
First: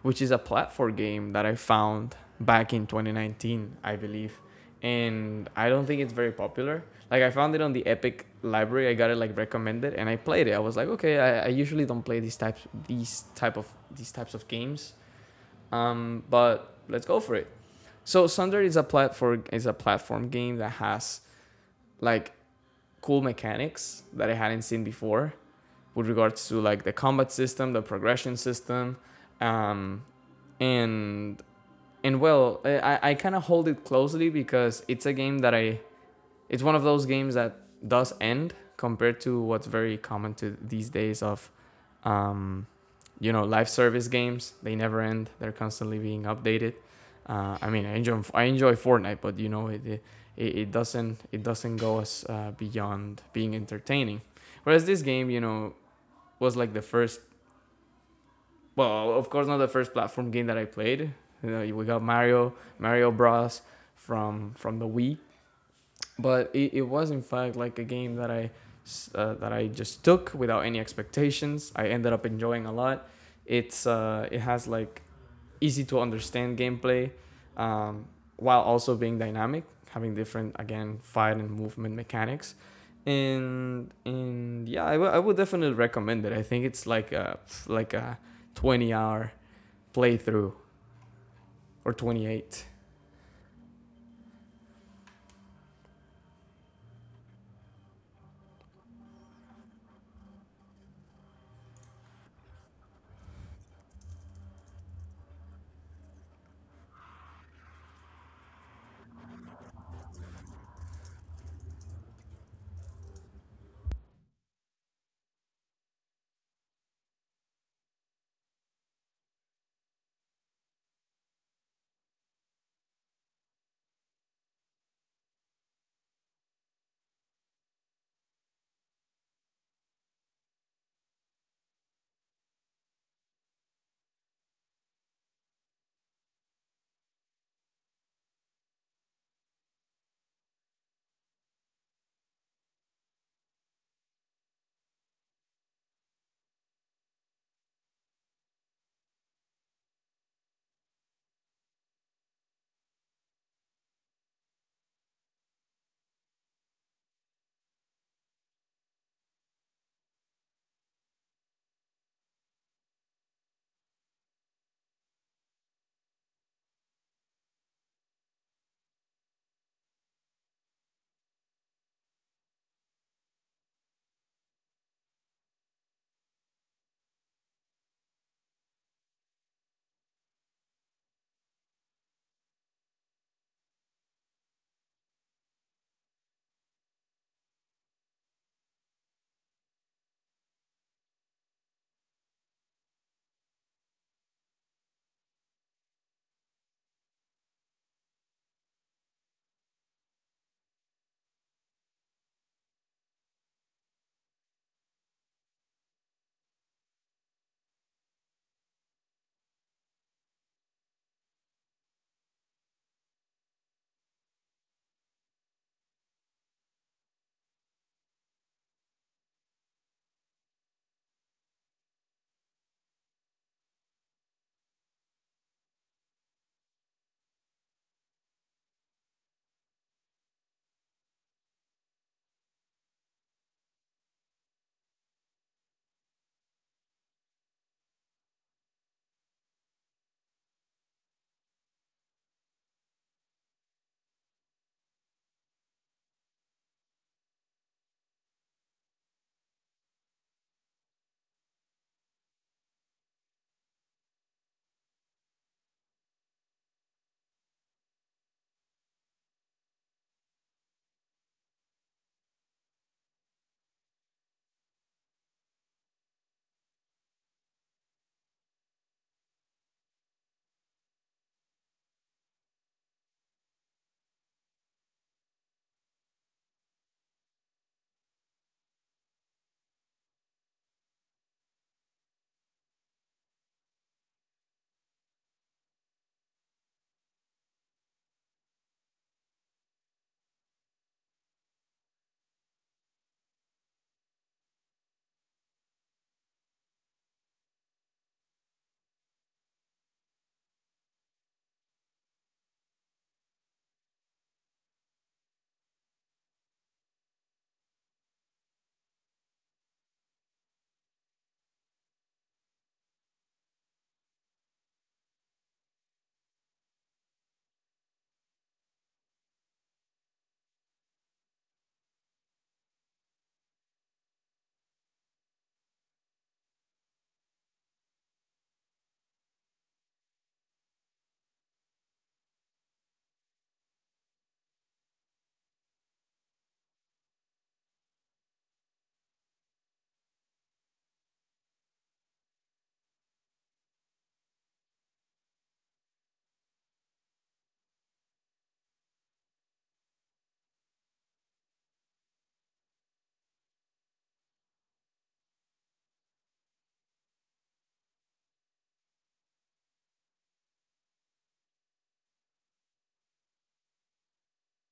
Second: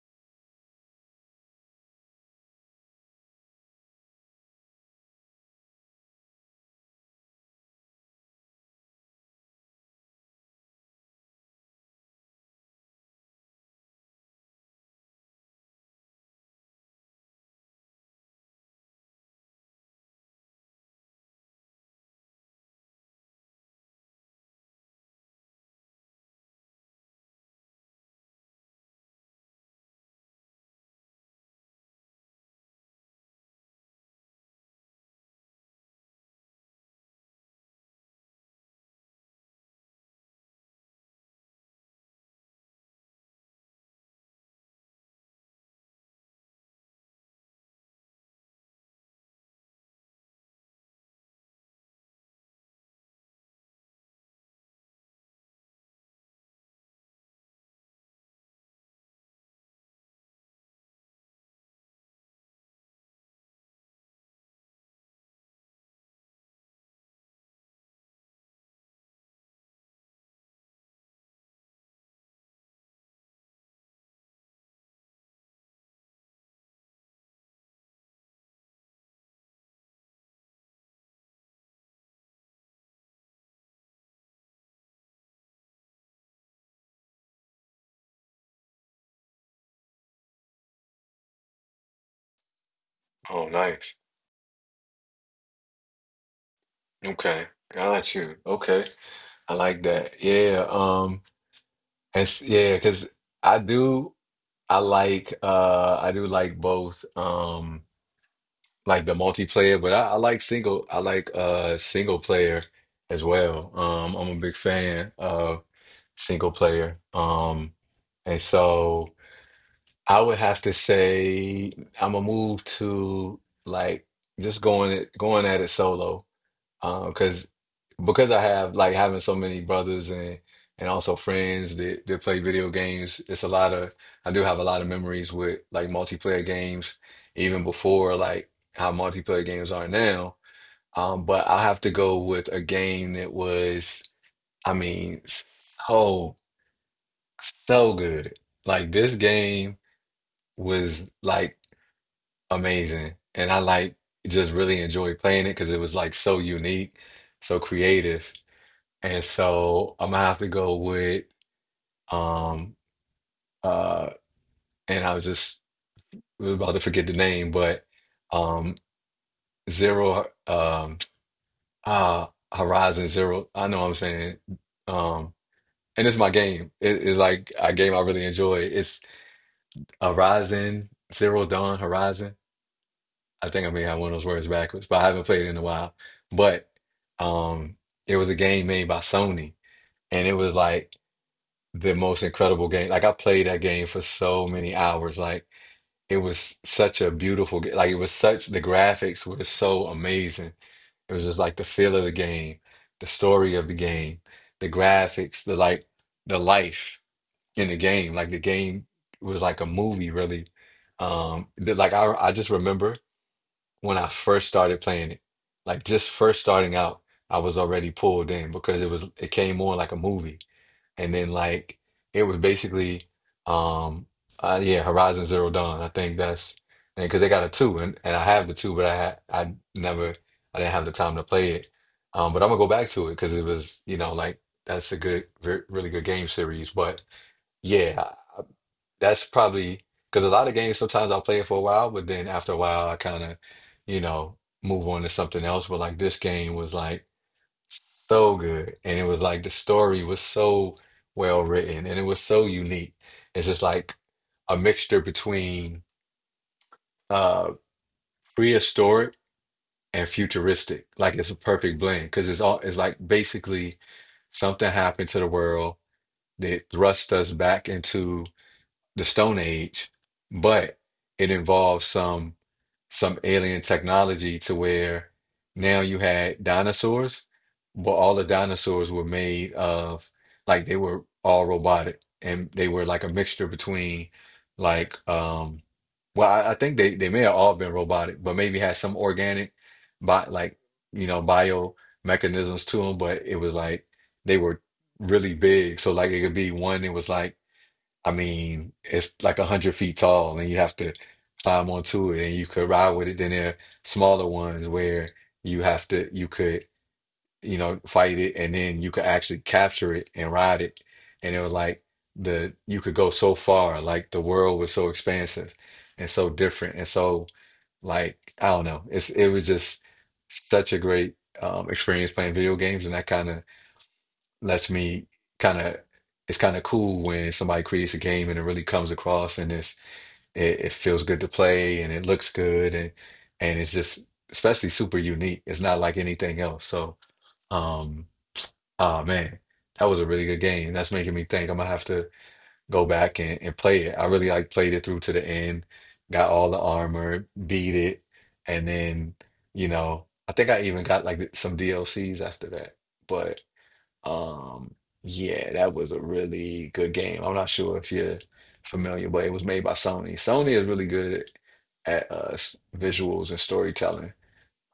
which is a platform game that I found back in 2019, I believe. And I don't think it's very popular. Like I found it on the Epic library. I got it like recommended, and I played it. I was like, okay, I usually don't play these types of games. But let's go for it. So Sunder is a platform game that has like cool mechanics that I hadn't seen before with regards to like the combat system, the progression system, um, and well, I kind of hold it closely because it's a game that I it's one of those games that does end compared to what's very common to these days of um, you know, live service games. They never end. They're constantly being updated. I mean, I enjoy Fortnite, but you know it doesn't, go as beyond being entertaining. Whereas this game, you know, was like the first, well, of course, not the first platform game that I played. You know, we got Mario Bros. From the Wii, but it was in fact like a game that that I just took without any expectations. I ended up enjoying a lot. It's it has like easy to understand gameplay, um, while also being dynamic, having different again fight and movement mechanics. And yeah, I would definitely recommend it. I think it's like a 20 hour playthrough or 28. Oh, nice. Okay, got you. Okay, I like that. Yeah. It's, yeah, because I do. I like I do like both like the multiplayer, but I like single, I like single player as well. Um, I'm a big fan of single player. And so I would have to say I'm gonna move to, like, just going at it solo. Because I have like, having so many brothers, and also friends that that play video games, it's a lot of... I do have a lot of memories with like multiplayer games, even before like how multiplayer games are now. But I have to go with a game that was, I mean, so so good. Like this game was like amazing, and I like just really enjoyed playing it because it was like so unique, so creative. And so I'm gonna have to go with um uh and I was just about to forget the name, but um Zero, ah, Horizon Zero. I know what I'm saying. Um, and it's my game. It is like a game I really enjoy. It's Horizon Zero Dawn, Horizon. I think I may have one of those words backwards, but I haven't played it in a while. But um it was a game made by Sony, and it was like the most incredible game. Like I played that game for so many hours. Like it was such a beautiful game. Like it was such, the graphics were so amazing. It was just like the feel of the game, the story of the game, the graphics, the like the life in the game. Like the game was like a movie, really. Um, that, like I just remember when I first started playing it. Like just first starting out, I was already pulled in because it was it came on like a movie, and then like it was basically um yeah, Horizon Zero Dawn, I think that's... because they got a two, and I have the two, but I had I never, I didn't have the time to play it. But I'm gonna go back to it because it was, you know, like that's a good re really good game series. But yeah, I-, that's probably... because a lot of games, sometimes I'll play it for a while, but then after a while I kind of, you know, move on to something else. But like this game was like so good. And it was like the story was so well written, and it was so unique. It's just like a mixture between uh prehistoric and futuristic. Like it's a perfect blend, because it's all, it's like basically something happened to the world that thrust us back into the Stone Age, but it involves some alien technology to where now you had dinosaurs, but all the dinosaurs were made of, like they were all robotic, and they were like a mixture between like well I think they may have all been robotic, but maybe had some organic, but like, you know, bio mechanisms to them. But it was like they were really big. So like it could be one that was like, I mean, it's like 100 feet tall, and you have to climb onto it, and you could ride with it. Then there are smaller ones where you have to, you could, you know, fight it, and then you could actually capture it and ride it. And it was like the you could go so far, like the world was so expansive and so different, and so like I don't know, it was just such a great experience playing video games, and that kind of lets me kind of it's kind of cool when somebody creates a game and it really comes across and it feels good to play and it looks good and it's just especially super unique. It's not like anything else. So um oh man, that was a really good game. That's making me think I'm gonna have to go back and play it. I really like played it through to the end, got all the armor, beat it, and then you know I think I even got like some DLCs after that. But. Um, yeah, that was a really good game. I'm not sure if you're familiar, but it was made by Sony. Sony is really good at visuals and storytelling.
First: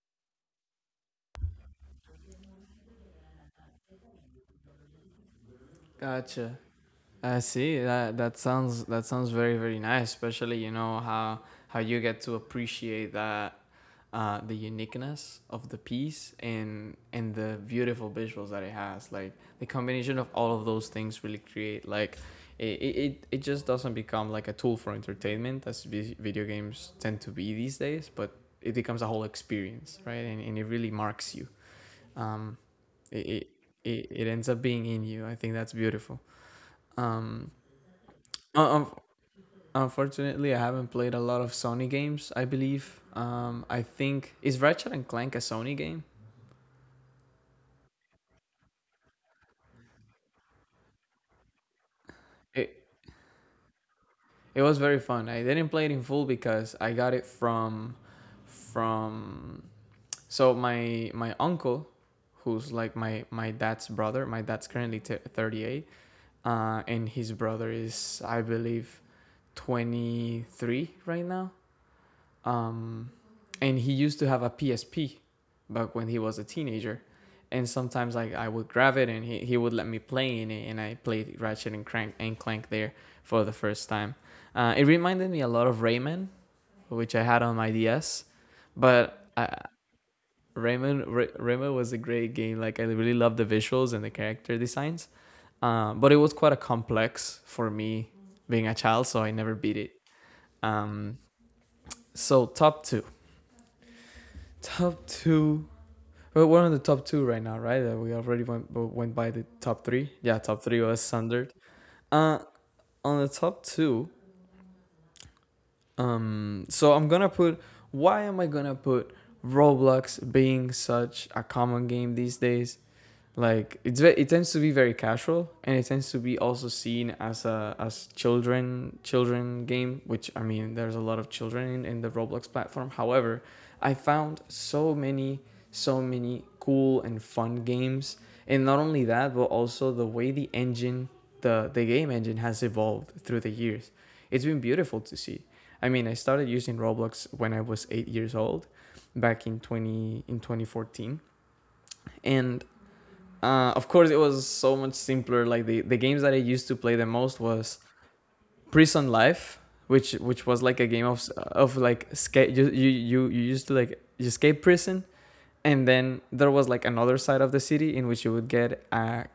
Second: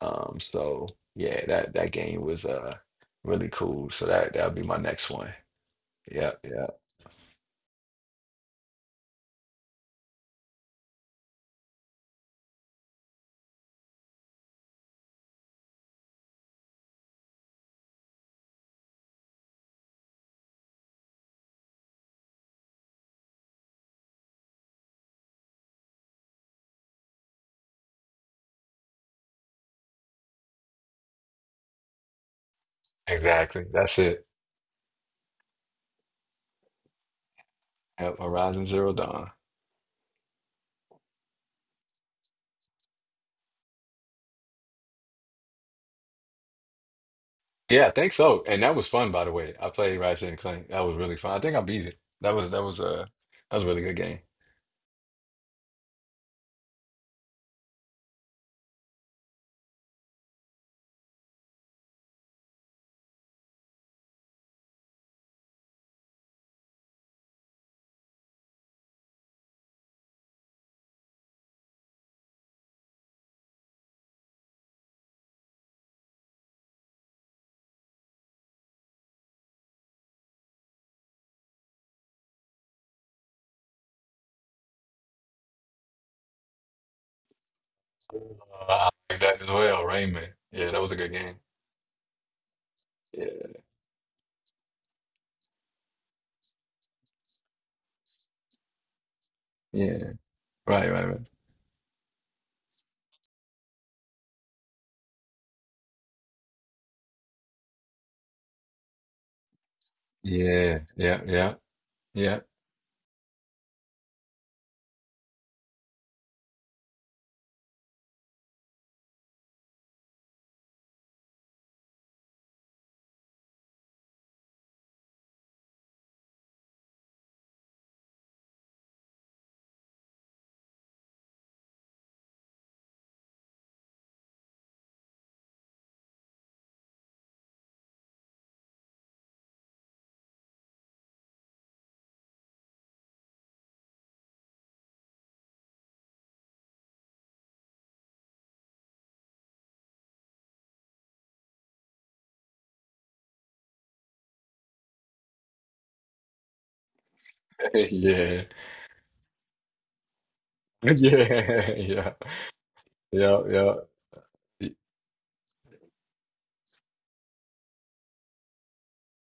So yeah, that game was really cool. So that'll be my next one. Yep, Gotcha. yep. I see. That sounds very very nice, especially you know how you get to appreciate that the uniqueness of the piece and the beautiful visuals that it has. Like the combination of all of those things really create like it just doesn't become like a tool for entertainment as video games tend to be these days, but it becomes a whole experience, right? And it really marks you. Um, it, Exactly. That's it. it ends up being in you. I think that's beautiful. Um, Yep, Horizon un- Zero un- Dawn. unfortunately, I haven't played a lot of Sony games, I believe. I think, is Ratchet and Clank a Sony game? Yeah, I think so. And that was fun, by the way. I played Ratchet and Clank. That was really fun. I think I beat it. That was that was It uh that was a really good game. it was very fun. I didn't play it in full because I got it from from so my uncle, who's like my dad's brother. My dad's currently 38, and his brother is, I believe, 23 right now. Um, and he used to have a PSP back when he was a teenager. And sometimes like I would grab it and he would let me play in it, and I played Ratchet and Crank and Clank there for the first time. It reminded me a lot of Rayman, which I had on my DS. I like But that as well, Rayman. Yeah, that was a good game. Rayman was a great game. Like I really loved the Yeah. visuals and the character designs. But it was quite a complex for me being a child, so I never beat it. Yeah. Right, right, Um, right. so top two. But we're on the top two right now, right? We already went by the top three. Yeah, top three Yeah, was yeah, standard. yeah, Uh, yeah. on the top two, so I'm gonna put. Why am I gonna put Roblox being such a common game these days? Like it's very, it tends to be very casual and it tends to be also seen as a, as children game, which, I mean, there's a lot of children in the Roblox platform. However, I found so many cool and fun games, and not only that but also the way the engine, the game engine has evolved through the years, it's been beautiful to see. I mean, I started using Roblox when I was 8 years old, back in 20 in 2014. And of course, it was so much simpler. Like the games that I used to play the most was Yeah. Prison Life, which was like a game of Yeah. Like Yeah. escape. You you used to Yeah. like escape prison, and then there was like another side of the city in which you would get a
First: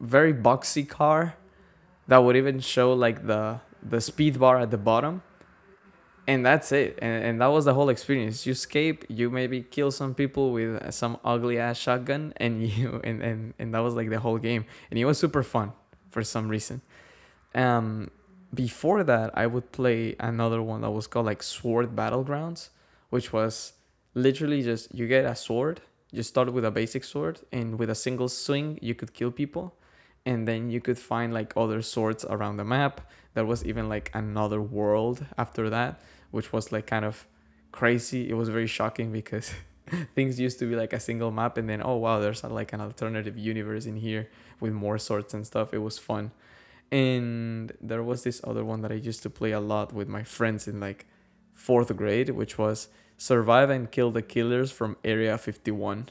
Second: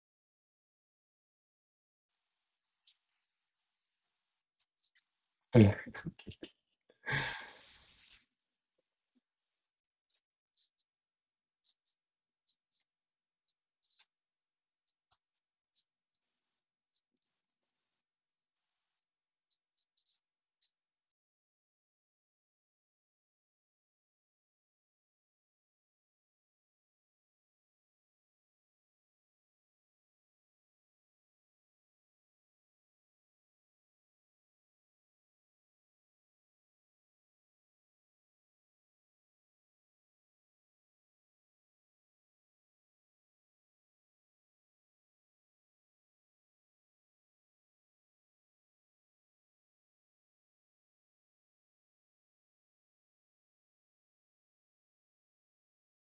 very boxy car that would even show like the speed bar at the bottom, Yeah. and that's it. And that was the whole experience. You escape, you maybe kill some people with some ugly ass shotgun, and you and that was like the whole game, and it was super fun for some reason. Um, before that, I would play another one that was called like Sword Battlegrounds, which was literally just you get a sword, you start with a basic sword, and with a single swing, you could kill people. And then you could find like other swords around the map. There was even like another world after that, which was like kind of crazy. It was very shocking because things used to be like a single map, and then, oh wow, there's like an alternative universe in here with more swords and stuff. It was fun, and there was this other one that I used to play a lot with my friends in like fourth grade, which was Survive and Kill the Killers from Area 51.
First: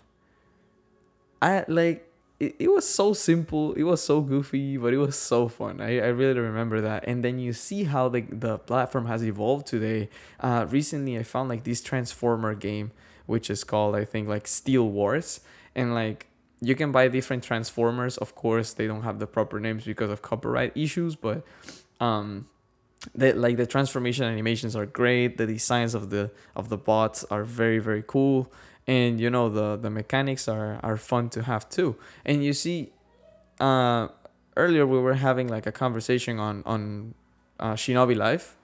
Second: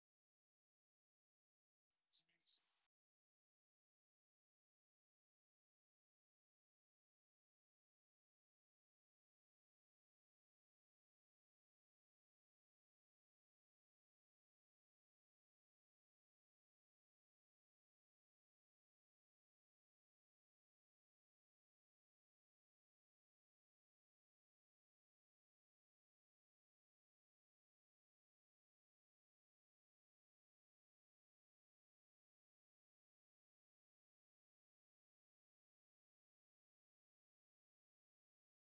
I like it was so simple, it was so goofy, but it was so fun. I really remember that. And then you see how the platform has evolved today. Recently, I found like this Transformer game, which is called, I think, like Steel Wars. And like you can buy different transformers. Of course, they don't have the proper names because of copyright issues. But um that, like, the transformation animations are great. The designs of the bots are very, very cool. And you know the mechanics are fun to have too. And you see, uh earlier we were having like a conversation on Shinobi Life,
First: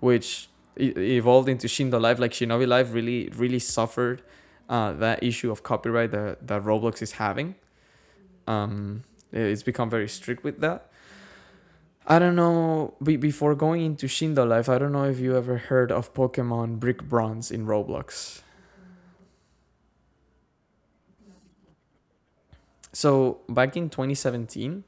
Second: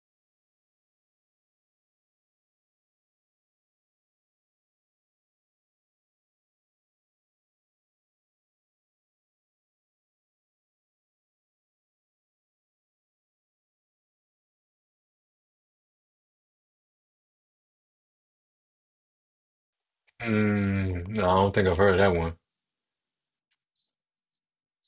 which evolved into Shindo Life. Like Shinobi Life really, really suffered that issue of copyright that Roblox is having. um it's become very strict with that. I don't know. Before going into Shindo Life, I don't know if you ever heard of Pokemon Brick Bronze in Roblox. Mm, no, I don't think I've heard of that one. So back in 2017,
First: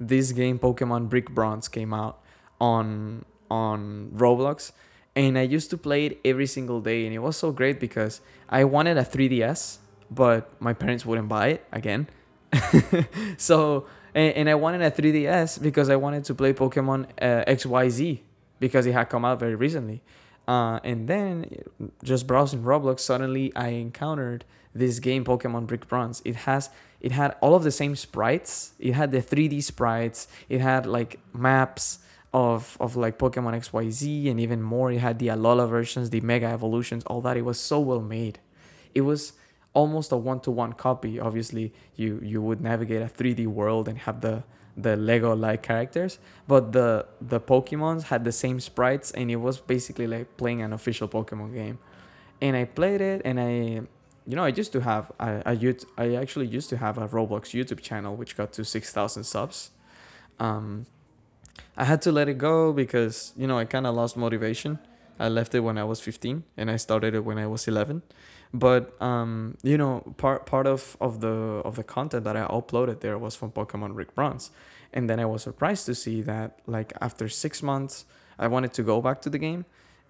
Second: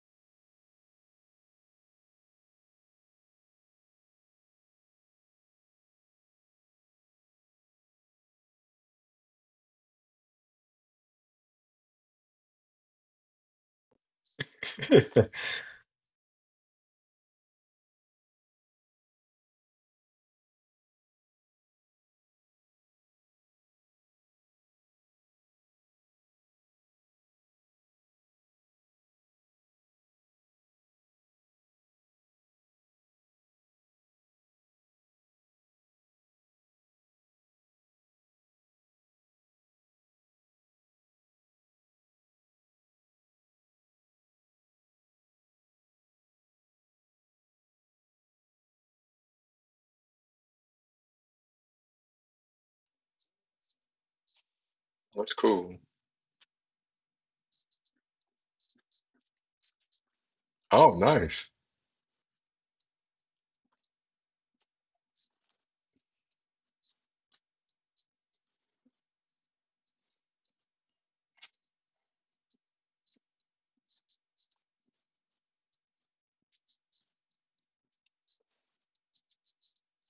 this game Pokemon Brick Bronze came out on Roblox, and I used to play it every single day, and it was so great because I wanted a 3DS, but my parents wouldn't buy it again. So and I wanted a 3DS because I wanted to play Pokemon XYZ because it had come out very recently. And then, just browsing Roblox, suddenly I encountered this game Pokemon Brick Bronze. It had all of the same sprites. It had the 3D sprites. It had like maps of like Pokemon XYZ and even more. It had the Alola versions, the Mega Evolutions, all that. It was so well made. It was almost a one-to-one copy. Obviously, you would navigate a 3D world and have the Lego like characters, but the Pokemons had the same sprites, and it was basically like playing an official Pokemon game. And I played it, and I you know, I used to have That's cool. I actually used to have a Roblox YouTube channel which got to 6,000 subs. Um, Oh, nice. I had to let it go because, you know, I kind of lost motivation. I left it when I was 15, and I started it when I was 11. But you know, part of the of the content that I uploaded there was from Pokemon Rick Bronze, and then I was surprised to see that, like, after 6 months, I wanted to go back to the game,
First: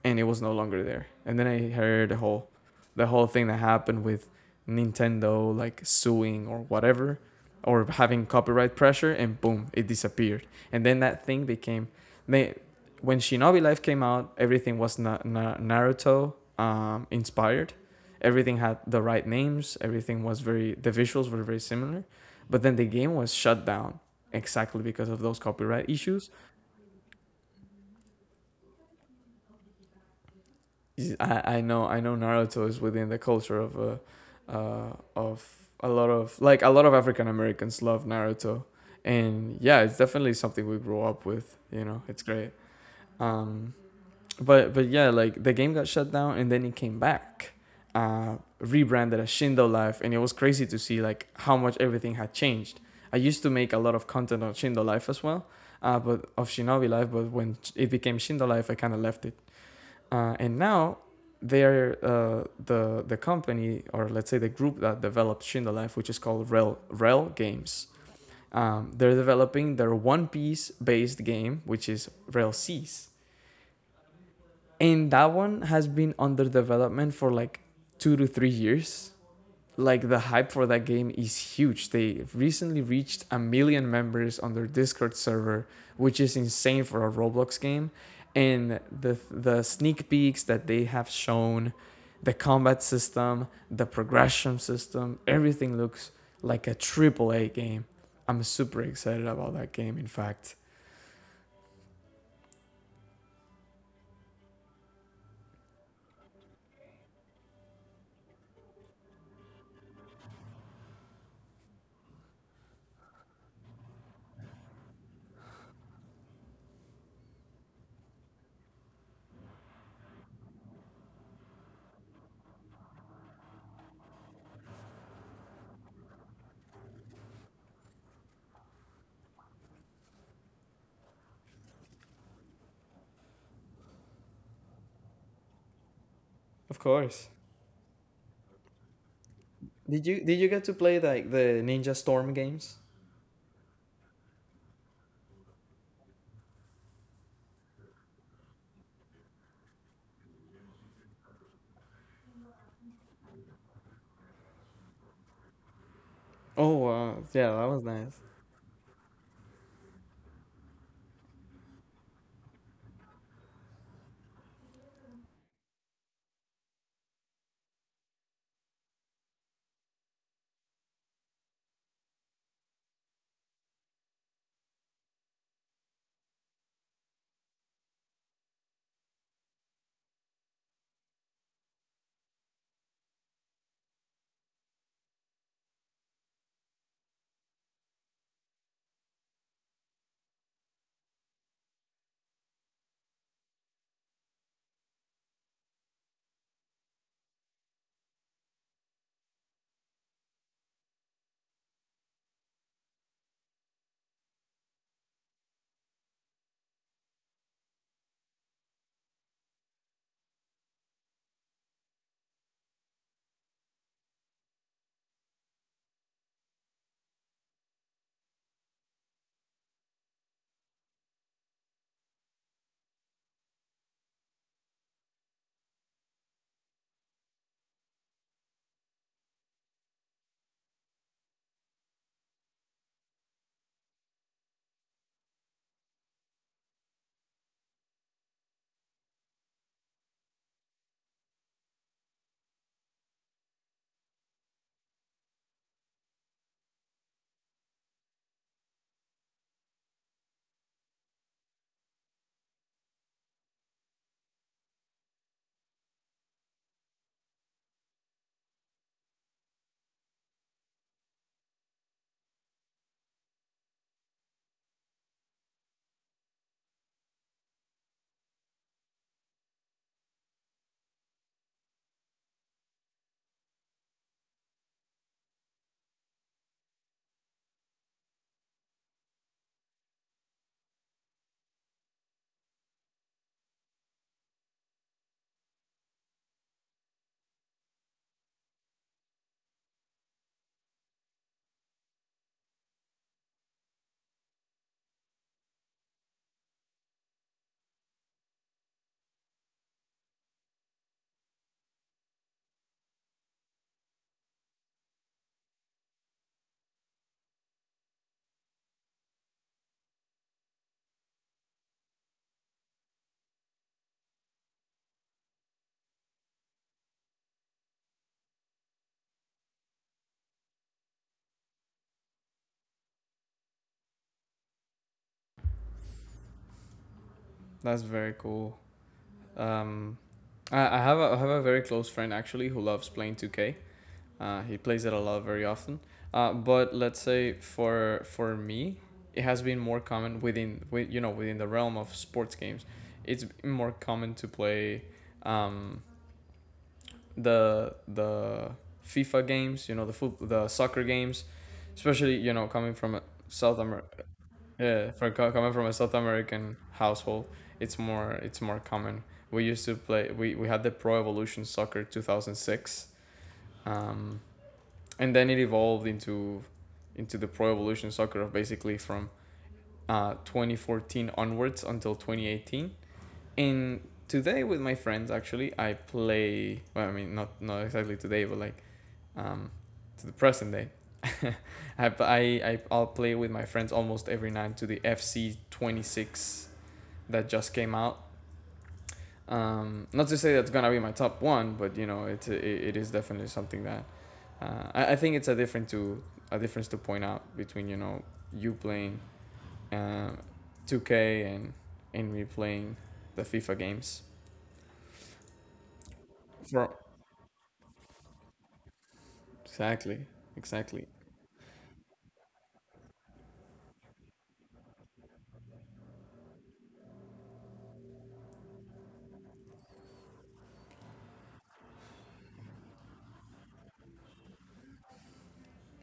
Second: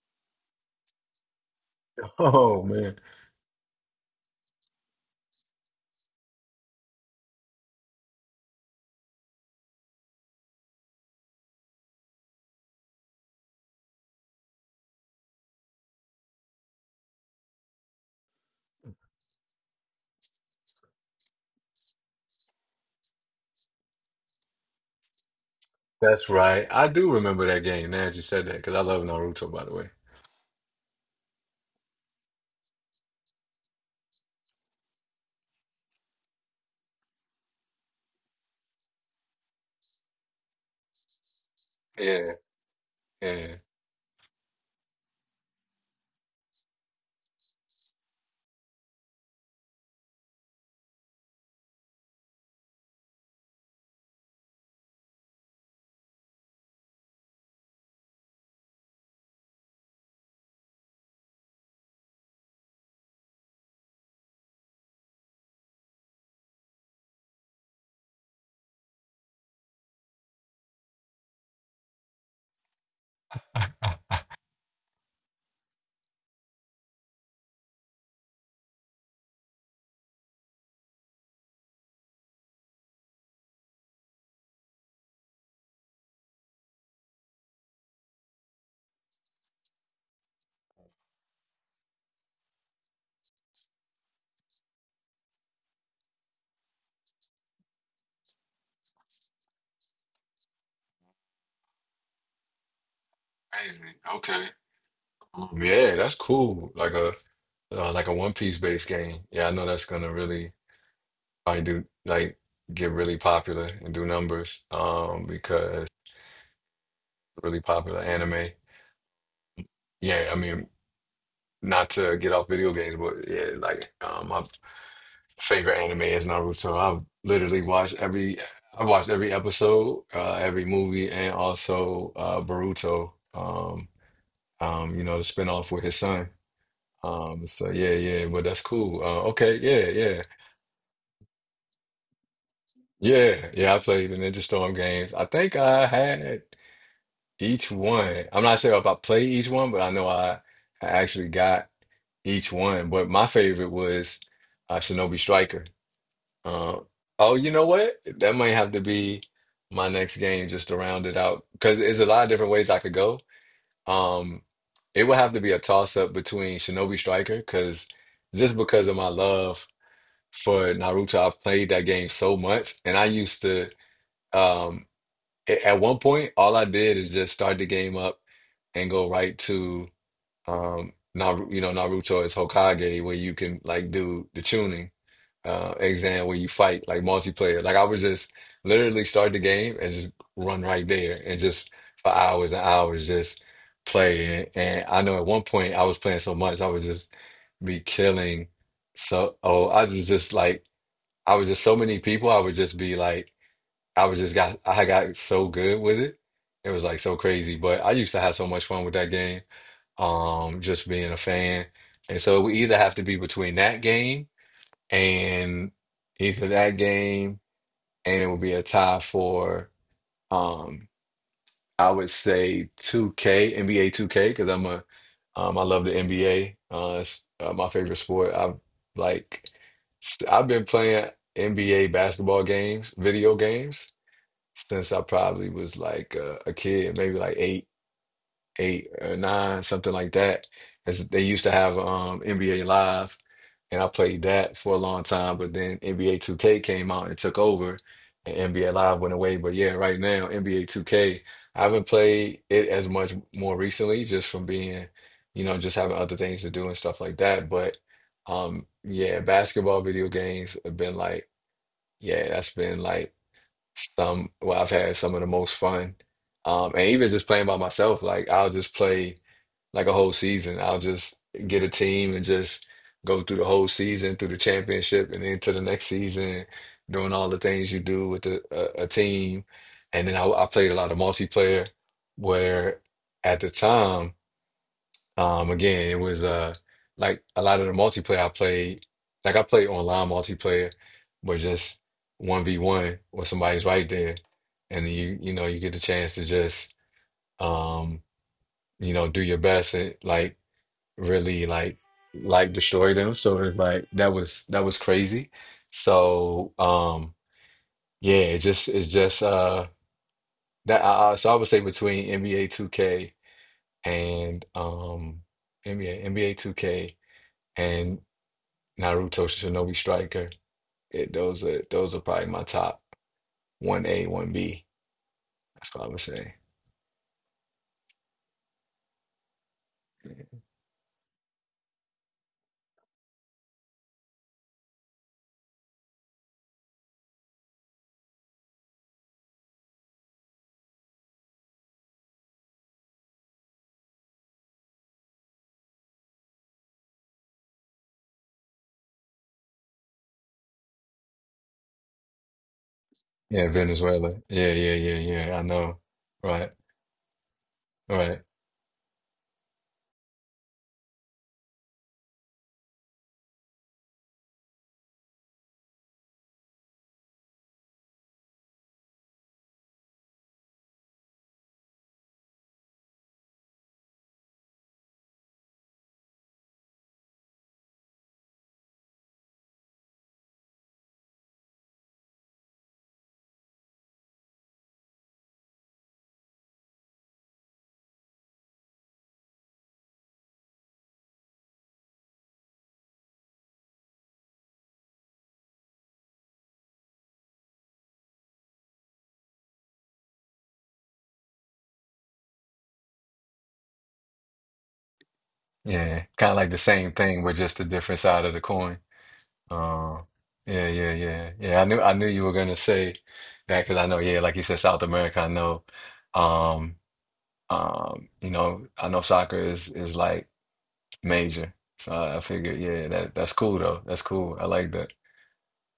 and it was no longer there. And then I heard Oh man. the whole thing that happened with Nintendo, like suing or whatever, or having copyright pressure, and boom, it disappeared. And then that thing became, they when Shinobi Life came out, everything was Naruto inspired. Everything had the right names. Everything was very, the visuals were very similar, but then the game was shut down exactly because of those copyright That's issues. right. I do remember that game now that you said that, because I love Naruto, by the way. I know, I know Naruto is within the culture of a lot of, like, a lot of African Americans love Naruto, and yeah, it's definitely something we grew up with. You know, it's Yeah, great. yeah. Um, but yeah, like the game got shut down and then it came back, rebranded as Shindo Life, and it was crazy to see like how much everything had changed. I used to make a lot of content on Shindo Life as well, but of Shinobi Life. But when it became Shindo Life, I kind of left it. And now they're, the company, or let's say the group that developed Shindo Life, which is called Rel Games. They're developing their One Piece based game, which is Rel Seas, and that one has been under development for like 2 to 3 years. Like, the hype for that game is huge. They recently reached a million members on their Discord server, which is insane for a Roblox game. And the sneak peeks that they have shown, the combat system, the progression system, everything looks like a triple a game. I'm super excited about that game. In fact, Amazing. Okay. Yeah, that's cool. Like a One Piece based game. Yeah, I know that's gonna really probably do like get really popular and do numbers. Because really popular anime. Yeah, I mean, not to get off video games, but yeah, like my favorite anime is Naruto. I've watched every episode, every movie, and also Boruto. You know, the spinoff with his son. of course, So yeah, yeah, but that's cool. Okay, yeah, did you yeah, did you get to play like the Ninja Storm games? yeah, yeah. I played the Ninja Storm games. I think I had each one. I'm not sure if I played each one, but I actually got each one. But my favorite was Shinobi Striker. Oh Uh, wow, oh, yeah, you that know was what? nice. That might have to be my next game just to round it out because there's a lot of different ways I could go. Um, it would have to be a toss up between Shinobi Striker because just because of my love for Naruto. I've played that game so much, and I used to um a- at one point all I did is just start the game up and go right to Naru you know Naruto as Hokage where you can like do the tuning exam where you fight like multiplayer. Like I was just literally start the game and just run right there and just for hours and hours just play and I know at one point I was playing so much I was just be killing I was just like I was just so many people. I would just be like, I got so good with it. It was like so crazy. But I used to have so much fun with that game, just being a fan. And so we either have to be between that game and either that game, and it would be a tie for, Um. I would say 2K, NBA 2K, because I love the NBA. It's my favorite sport. Like, I've been playing NBA basketball games, video games, since I probably was like a kid, maybe like eight, eight or nine, something like that. As they used to have NBA Live and I played that for a long time. But then NBA 2K came out and took over, and NBA Live went away. But yeah, right now NBA 2K, I haven't played it as much more recently, just from being, you know, just having other things to do and stuff like that. But yeah, basketball video games have been like, yeah, that's been like some. Well, I've had some of the most fun, and even just playing by myself, like I'll just play like a whole season. I'll just get a team and just go through the whole season, through the championship, and then to the next season, doing all the things you do with a team. And then I played a lot of multiplayer, where at the time, again, it was like a lot of the multiplayer I played, like I played online multiplayer, but just one v one where somebody's right there, and you know you get the chance to just um you know do your best and like really like destroy them. So it's like that was crazy. So um yeah, it's just that I- so I would say between NBA 2K and NBA 2K and Naruto Shinobi Striker, those are probably my top one A one B. That's what I would say. That's very cool. Um, I have a, I have a very close friend actually who loves playing two K. He plays it a lot, very often. But let's say for me, it has been more common within, with, you know, within the realm of sports games, it's more common to play, um, the FIFA games, you know, the foot, the soccer games, especially, you know, coming from a Yeah, South Amer- Venezuela. Yeah, yeah, Yeah, yeah, for yeah. I coming from a know. South Right, American household, it's more, right. it's more common. We used to play. We had the Pro Evolution Soccer 2006, um, and then it evolved into the Pro Evolution Soccer of basically from 2014 onwards until 2018. And today with my friends, actually, I play. Well, I mean, not, not exactly today, but like, um, to the present day. I'll play with my friends almost every night to the FC 26 that just came out. Not to say that's gonna be my top one, but you know, it's, it is definitely something that, I think it's a different to, a difference to point out between, you know, you playing uh, 2K and me playing the FIFA games. Yeah, kind of like the For same thing, but just a different side of the coin. exactly, Uh, yeah, exactly, yeah, yeah, yeah. I knew you were gonna say that because I know, yeah, like you said, South America. Um, you know, I know soccer is like major. So I figured, yeah, that that's cool though. That's cool. I like that.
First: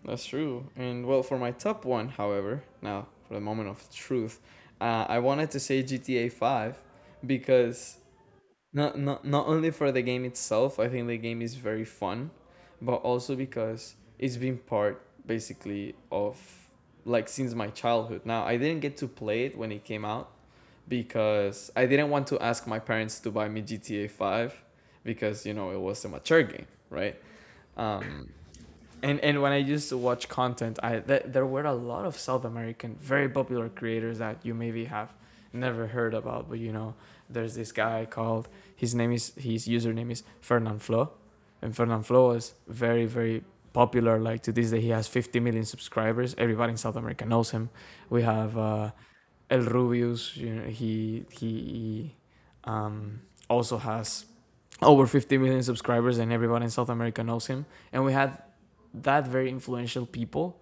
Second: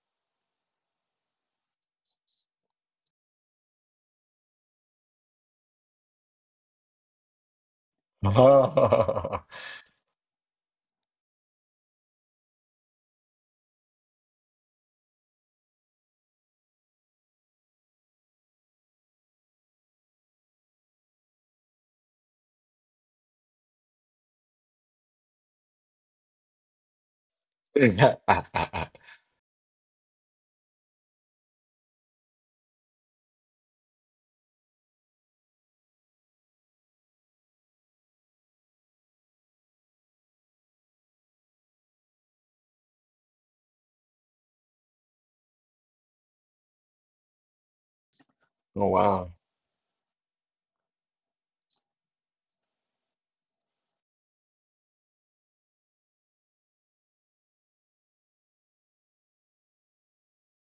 that's true. And well, for my top one, however, now for the moment of truth, I wanted to say GTA Five because, not only for the game itself, I think the game is very fun, but also because it's been part basically of, like, since my childhood. Now, I didn't get to play it when it came out because I didn't want to ask my parents to buy me GTA Five because, you know, it was a mature game, right? Um, and when I used to watch content, there were a lot of South American very popular creators that you maybe have never heard about, but you know, there's this guy called, his username is Fernand Flo, and Fernand Flo is very, very popular. Like, to this day, he has 50 million subscribers. Everybody in South America knows him. We have, Oh wow. El Rubius. You know, he um, also has over 50 million subscribers, and everybody in South America knows him. And we had that, very influential people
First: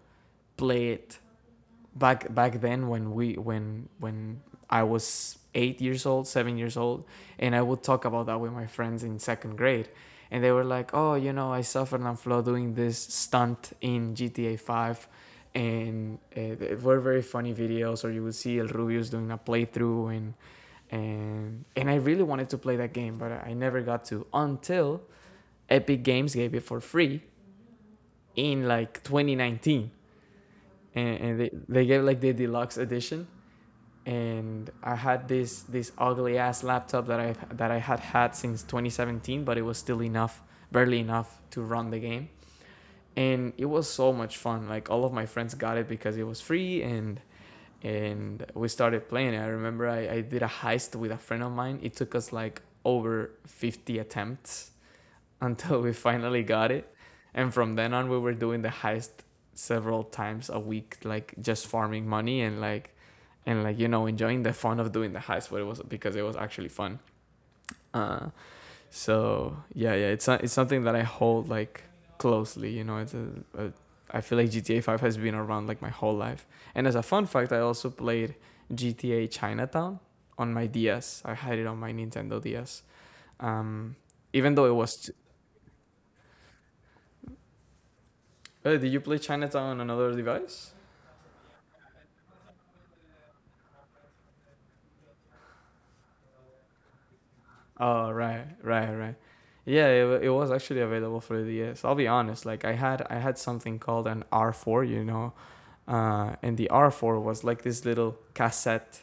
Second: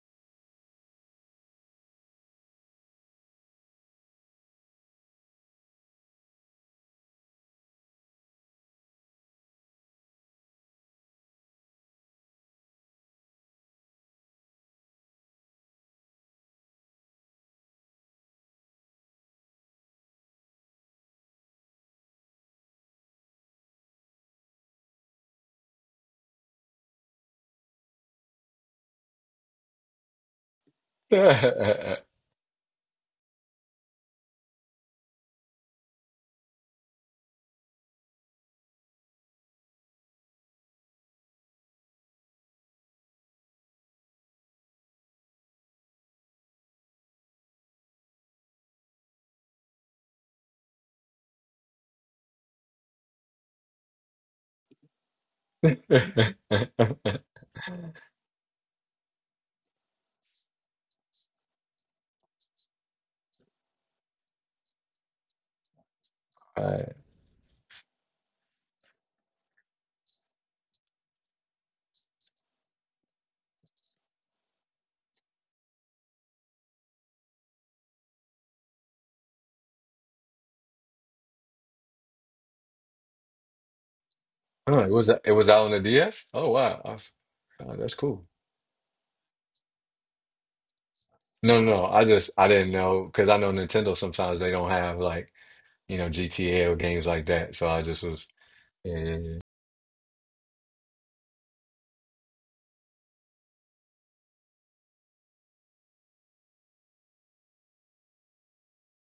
play it back then, when we, when I was 8 years old, 7 years old, and I would talk about that with my friends in second grade. And they were like, "Oh, you know, I saw Fernand Flo doing this stunt in GTA Five," and they were very funny videos, or you would see El Rubius doing a playthrough, and and I really wanted to play that game, but I never got to until Epic Games gave it for free in like 2019. And they Alright. gave like the deluxe edition. And I had this, this ugly ass laptop that I had had since 2017, but it was still enough, barely enough to run the game. And it was so much fun. Like, all of my friends got it because it was free, and we started playing. I did a heist with a friend of mine. It took us like over 50 attempts until we finally got it. And from then on, we were doing the heist several times a week, like just farming money, and like, and like, you know, enjoying the fun of doing the heist. But it was because it was actually fun. Uh, so yeah, yeah, it's something that I hold, like, closely. You know, it's a, I feel like GTA Five has been around, like, my whole life. And as a fun fact, I also played GTA Chinatown on my DS. I had it on my Nintendo DS. Um, Even though it Oh, was, it was out on the DF? Oh wow. That's cool. Oh, did you play Chinatown on another device? No, I just I didn't know because I know Nintendo sometimes they don't have like. You know, GTA or games like that. So I just Oh, was, right, right, right. mm. Yeah, it was actually available for the DS. I'll be honest, like, I had something called an R4, you know, and the R4 was like this little cassette,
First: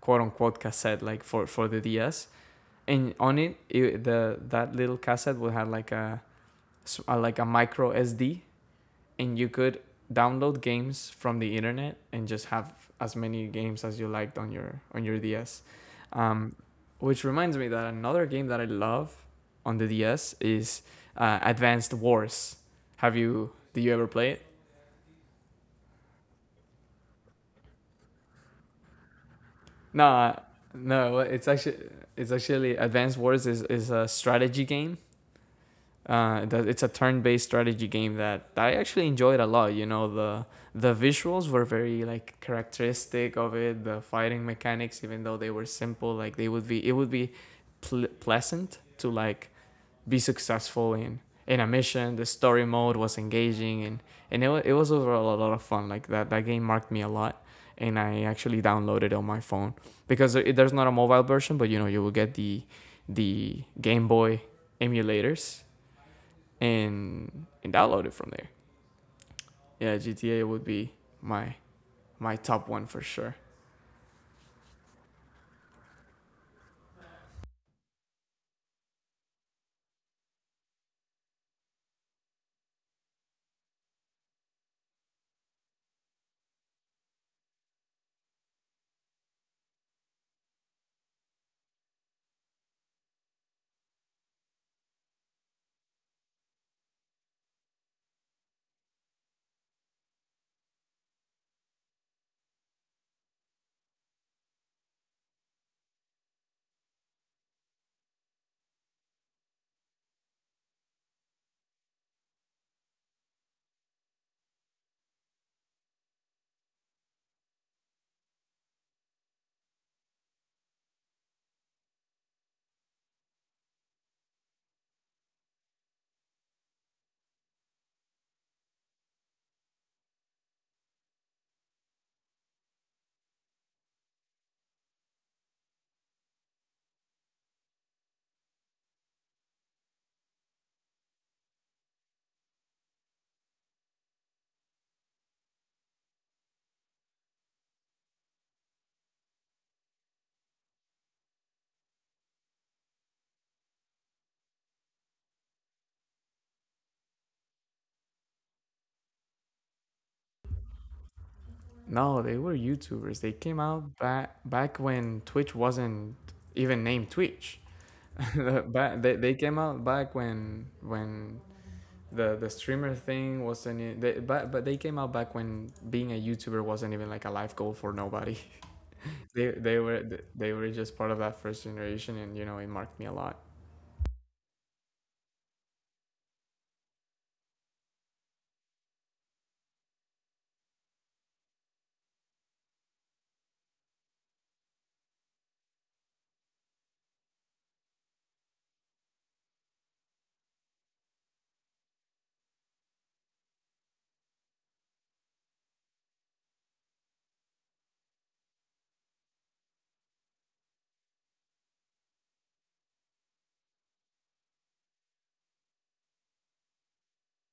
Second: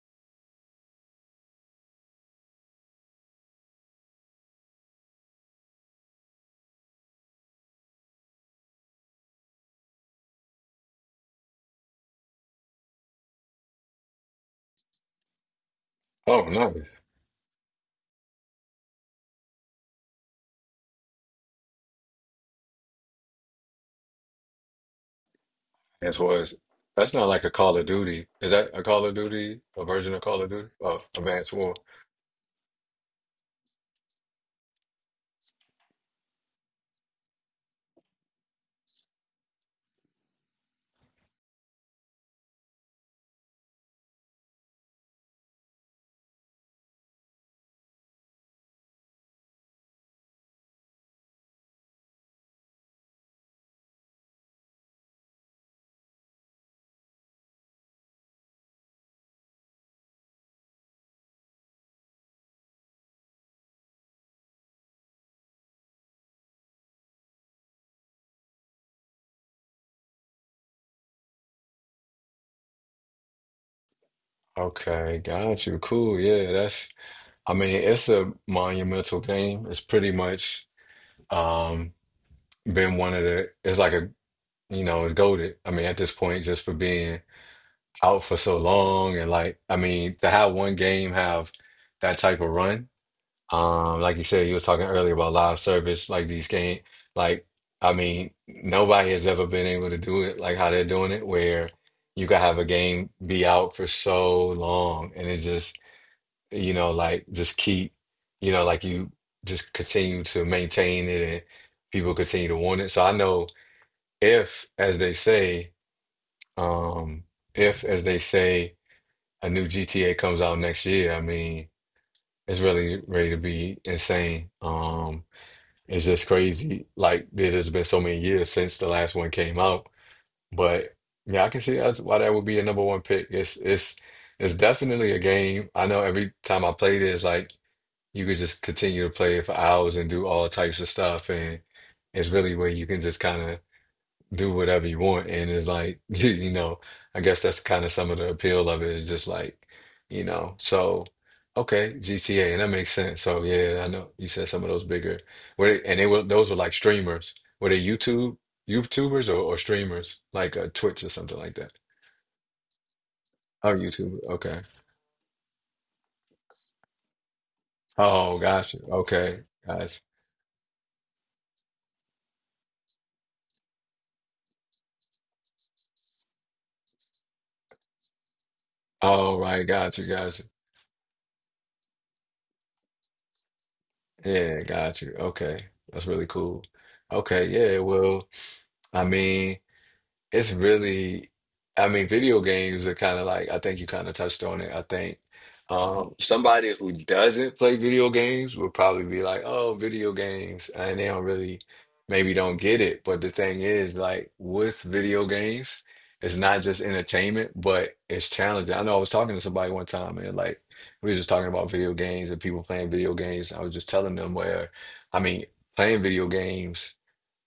quote unquote cassette, like for the DS. And on it, it the that little cassette would have like a like a micro SD, and you could download games from the internet and just have as many games as you liked on your DS. Oh Um, no, which reminds me that another game that I love on the DS is Advanced Wars. Have you? Did you ever play it? as well as that's not like a Call of Duty. Is that a Call of Duty, a version of No, Call of Duty? Oh, no. It's Advanced War. actually it's actually Advanced Wars is a strategy game. It's a turn-based strategy game that I actually enjoyed a lot. You know, the visuals were very like characteristic of it. The fighting mechanics, even though they were simple, like they would be, it would be pleasant to like be successful in a mission. The story mode was engaging, and it was overall a lot of fun. Like that game marked me a lot, and I actually downloaded it on my phone because there's not a mobile version, but you know you will get the Game Boy emulators and download it from there. Yeah, GTA would be my my top one for sure. Okay, got you. Cool. Yeah, that's. I mean, it's a monumental game. It's pretty much um been one of the. It's like a you know, it's goaded. I mean, at this point, just for being out for so long and like, I mean, to have one game have that type of run. Like you said, you was talking earlier about live service, like these game, like I mean, nobody has ever been able to do it like how they're doing it, where you can have a game be out for so long and it just, you know, like just keep, you know, like you just continue to maintain it and people continue to want it. So I know if, as they say, um, if, as they say, a new GTA comes out next year, I mean, it's really ready to be insane. It's just crazy. Like it has been so many years since the last one came out, but yeah, I can see that's why that would be a number one pick. It's definitely a game. I know every time I played it, it's like you could just continue to play it for hours and do all types of stuff, and it's really where you can just kind of do whatever you want. And it's like, you know, I guess that's kind of some of the appeal of it is just like, you know, so okay, GTA, and that makes sense. So yeah, I know you said some of those bigger where and they were those were like streamers. Were they YouTubers or streamers? Like Twitch or something like that. No, they were YouTubers. They came Oh, out YouTube. back Okay. back when Twitch wasn't even named Twitch. Oh, gotcha. Back, they Okay. came out Gotcha. back when the streamer thing wasn't I- they, but they came out back when being a YouTuber wasn't even like a life goal for nobody. All They right, they were gotcha, gotcha. they were just part of that first generation, and you know it marked me a lot. Yeah, gotcha. Okay. That's really cool. Okay, yeah, well, I mean it's really, I mean, video games are kind of like, I think you kind of touched on it. I think somebody who doesn't play video games will probably be like, oh, video games. And they don't really, maybe don't get it. But the thing is, like, with video games, it's not just entertainment, but it's challenging. I know I was talking to somebody one time and like, we were just talking about video games and people playing video games. I was just telling them where, I mean, playing video games.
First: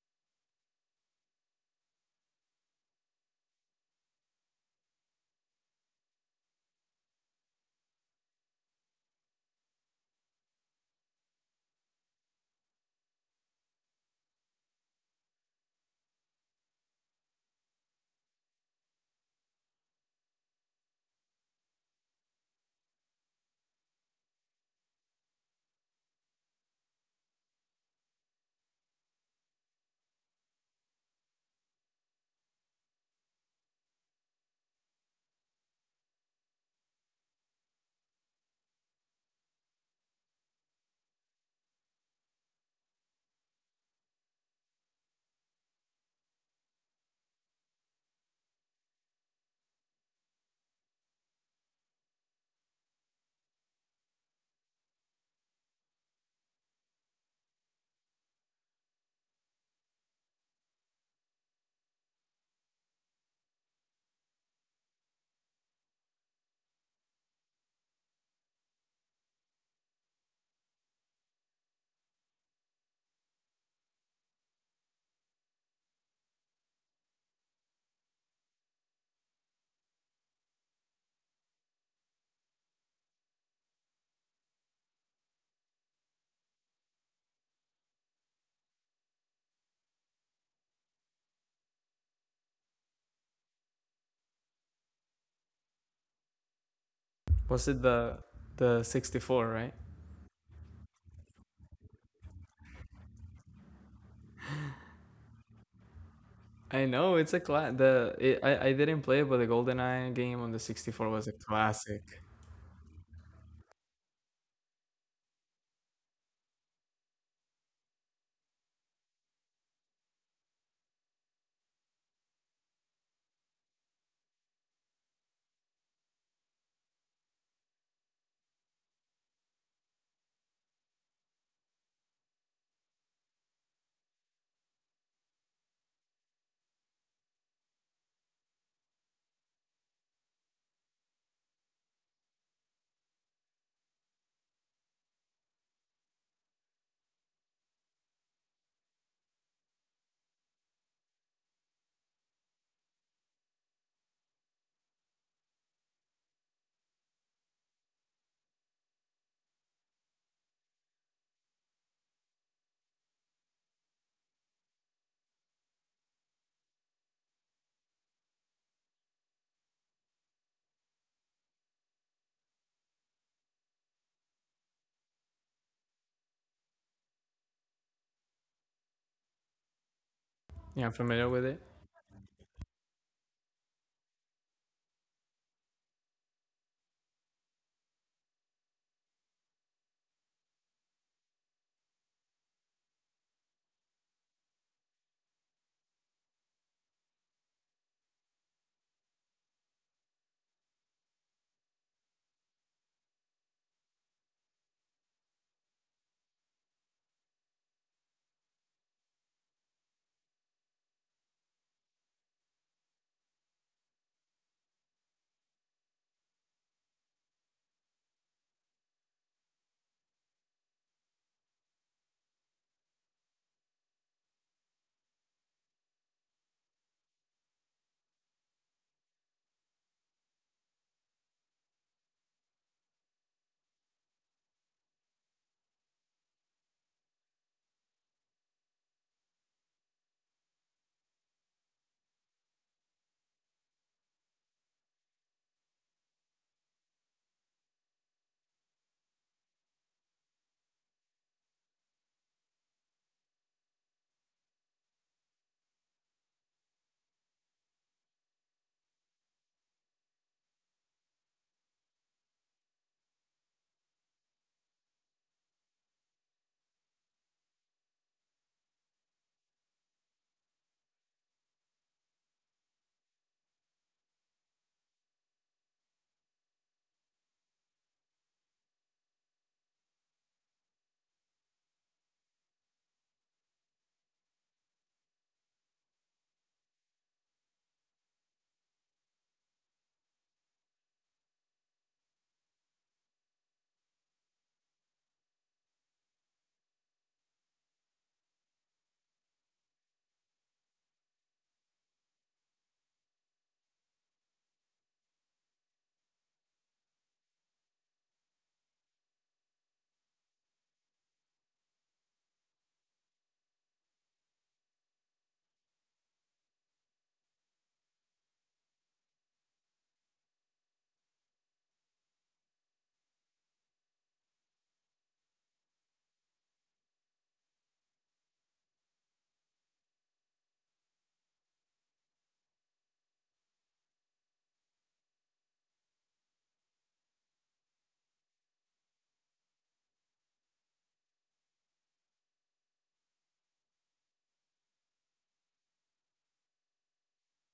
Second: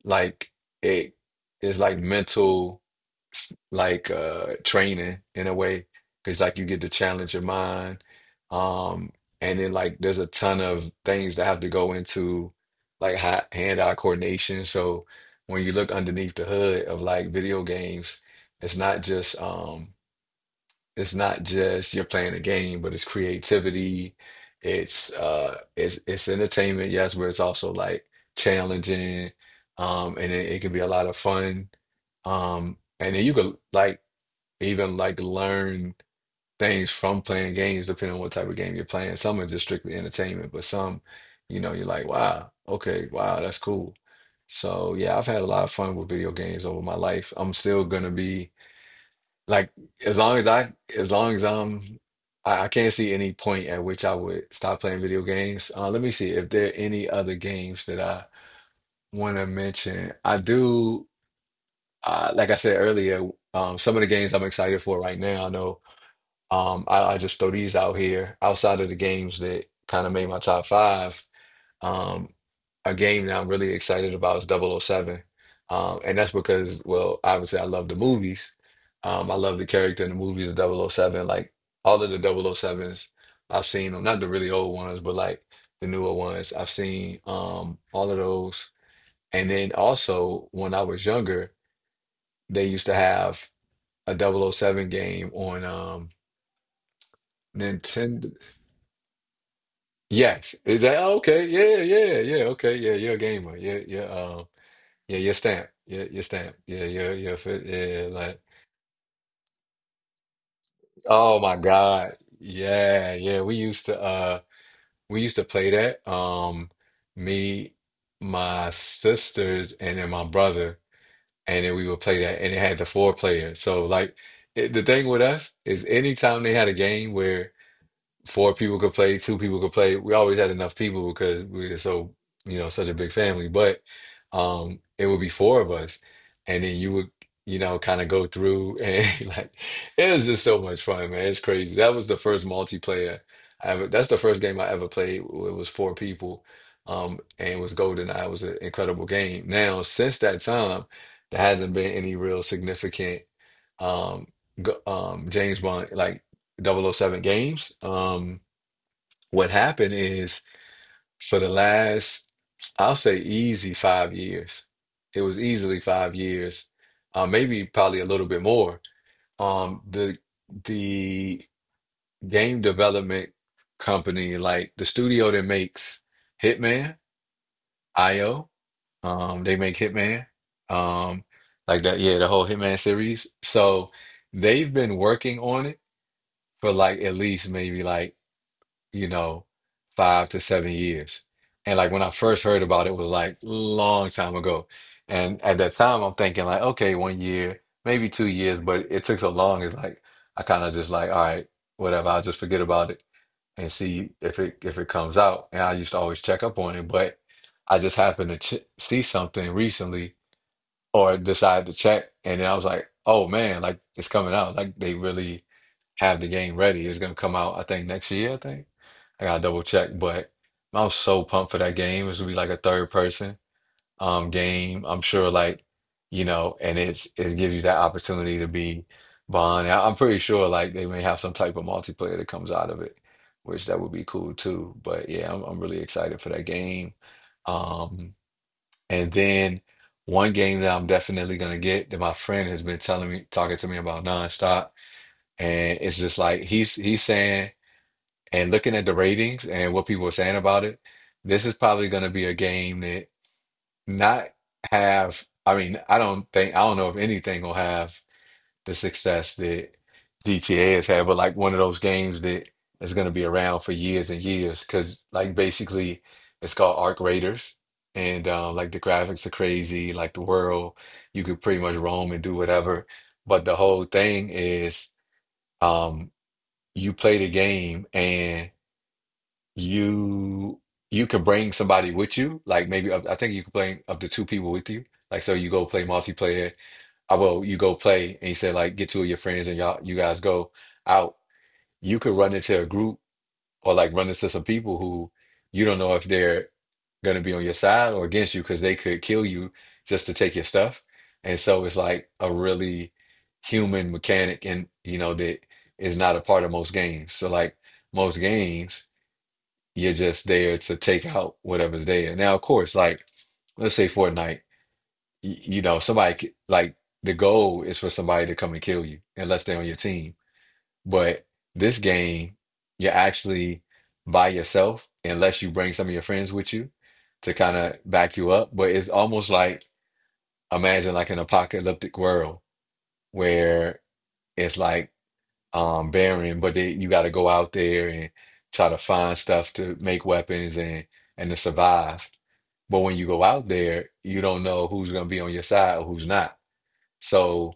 Like it is like mental, like training in a way because like you get to challenge your mind, um and then like there's a ton of things that have to go into, like hand-eye coordination. So when you look underneath the hood of like video games, it's not just, it's not just you're playing a game, but it's creativity. It's entertainment, yes, but it's also like challenging. And it can be a lot of fun. And then you could like even like learn things from playing games depending on what type of game you're playing. Some are just strictly entertainment, but some, you know, you're like, wow, okay, wow, that's cool. So yeah, I've had a lot of fun with video games over my life. I'm still gonna be like as long as as long as I can't see any point at which I would stop playing video games. Let me see if there are any other games that I want to mention. I do, like I said earlier, some of the games I'm excited for right now. I know, I just throw these out here outside of the games that kind of made my top five. Um, a game that I'm really excited about is Double O Seven. And that's because, well, obviously I love the movies. I love the character in the movies of Double O Seven. Like all of the Double 7s, I've seen them, not the really old ones, but like the newer ones. I've seen all of those. And then also when I was younger, they used to have a Double O Seven game on, Was it Nintendo. the 64, right? Yes. Is that okay? Yeah, yeah, yeah. Okay. Yeah, you're a gamer. Yeah, yeah. Yeah, stamped. Yeah, I you're. Yeah, know it's your a fit. cla Yeah, the like, it, I didn't play it, but the GoldenEye game on the 64 was a oh my classic. God. Yeah, yeah. We used to, we used to play that. Me, my sisters, and then my brother, and then we would play that and it had the four player. So like, it, the thing with us is anytime they had a game where four people could play, two people could play, we always had enough people because we are so, you know, such a big family. But it would be four of us. And then you would, you know, kind of go through and like, it was just so much fun, man. It's crazy. That was the first multiplayer I ever That's the first game I ever played. It was four people. And it was GoldenEye. It was an incredible game. Now, since that time, there hasn't been any real significant um James Bond like Double O Seven games. What happened is, for the last, I'll say easy five years, it was easily five years, maybe probably a little bit more. Um, the the game development company, like the studio that makes Hitman, IO, they make Hitman, Yeah, I'm um, familiar with it. like that, yeah, the whole Hitman series. So they've been working on it for like at least maybe like, you know, five to seven years. And like when I first heard about it was like long time ago. And at that time I'm thinking like, okay, one year, maybe two years, but it took so long, it's like I kind of just like, all right, whatever, I'll just forget about it and see if it comes out. And I used to always check up on it, but I just happened to ch see something recently or decide to check. And then I was like, oh man, like it's coming out. Like they really have the game ready. It's gonna come out, I think, next year, I think. I gotta double check. But I'm so pumped for that game. It's gonna be like a third person game. I'm sure, like, you know, and it gives you that opportunity to be Bond. And I'm pretty sure like they may have some type of multiplayer that comes out of it, which that would be cool too. But yeah, I'm really excited for that game. Um. And then one game that I'm definitely gonna get that my friend has been telling me, talking to me about nonstop, and it's just like he's saying and looking at the ratings and what people are saying about it, this is probably gonna be a game that not have. I mean, I don't know if anything will have the success that GTA has had, but like one of those games that is going to be around for years and years. Because like basically, it's called Arc Raiders, and like the graphics are crazy. Like the world, you could pretty much roam and do whatever. But the whole thing is, um, you play the game and you you can bring somebody with you. Like maybe, I think you can bring up to two people with you. Like so, you go play multiplayer. I will, you go play, and you say like get two of your friends and y'all you guys go out, you could run into a group or like run into some people who you don't know if they're gonna be on your side or against you, because they could kill you just to take your stuff. And so it's like a really human mechanic, and you know that is not a part of most games. So like most games, you're just there to take out whatever's there. Now, of course, like let's say Fortnite, you know, somebody c- like the goal is for somebody to come and kill you unless they're on your team. But this game, you're actually by yourself unless you bring some of your friends with you to kind of back you up. But it's almost like imagine like an apocalyptic world where it's like barren, but then you got to go out there and try to find stuff to make weapons and to survive. But when you go out there, you don't know who's going to be on your side or who's not. So,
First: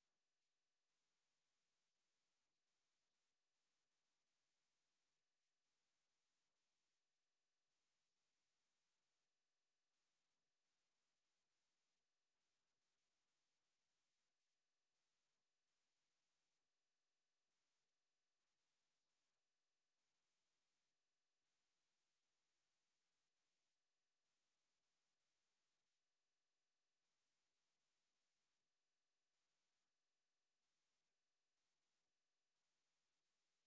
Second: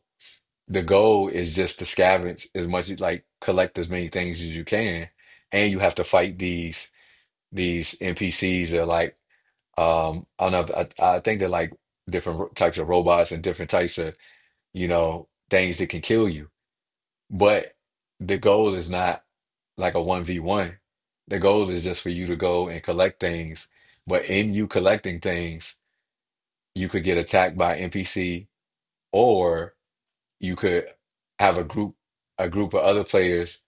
the goal is just to scavenge, as much as like collect as many things as you can, and you have to fight these NPCs or like, I don't know, I think they're like different types of robots and different types of, you know, things that can kill you. But the goal is not like a one v one. The goal is just for you to go and collect things. But in you collecting things, you could get attacked by NPC, or you could have a group of other players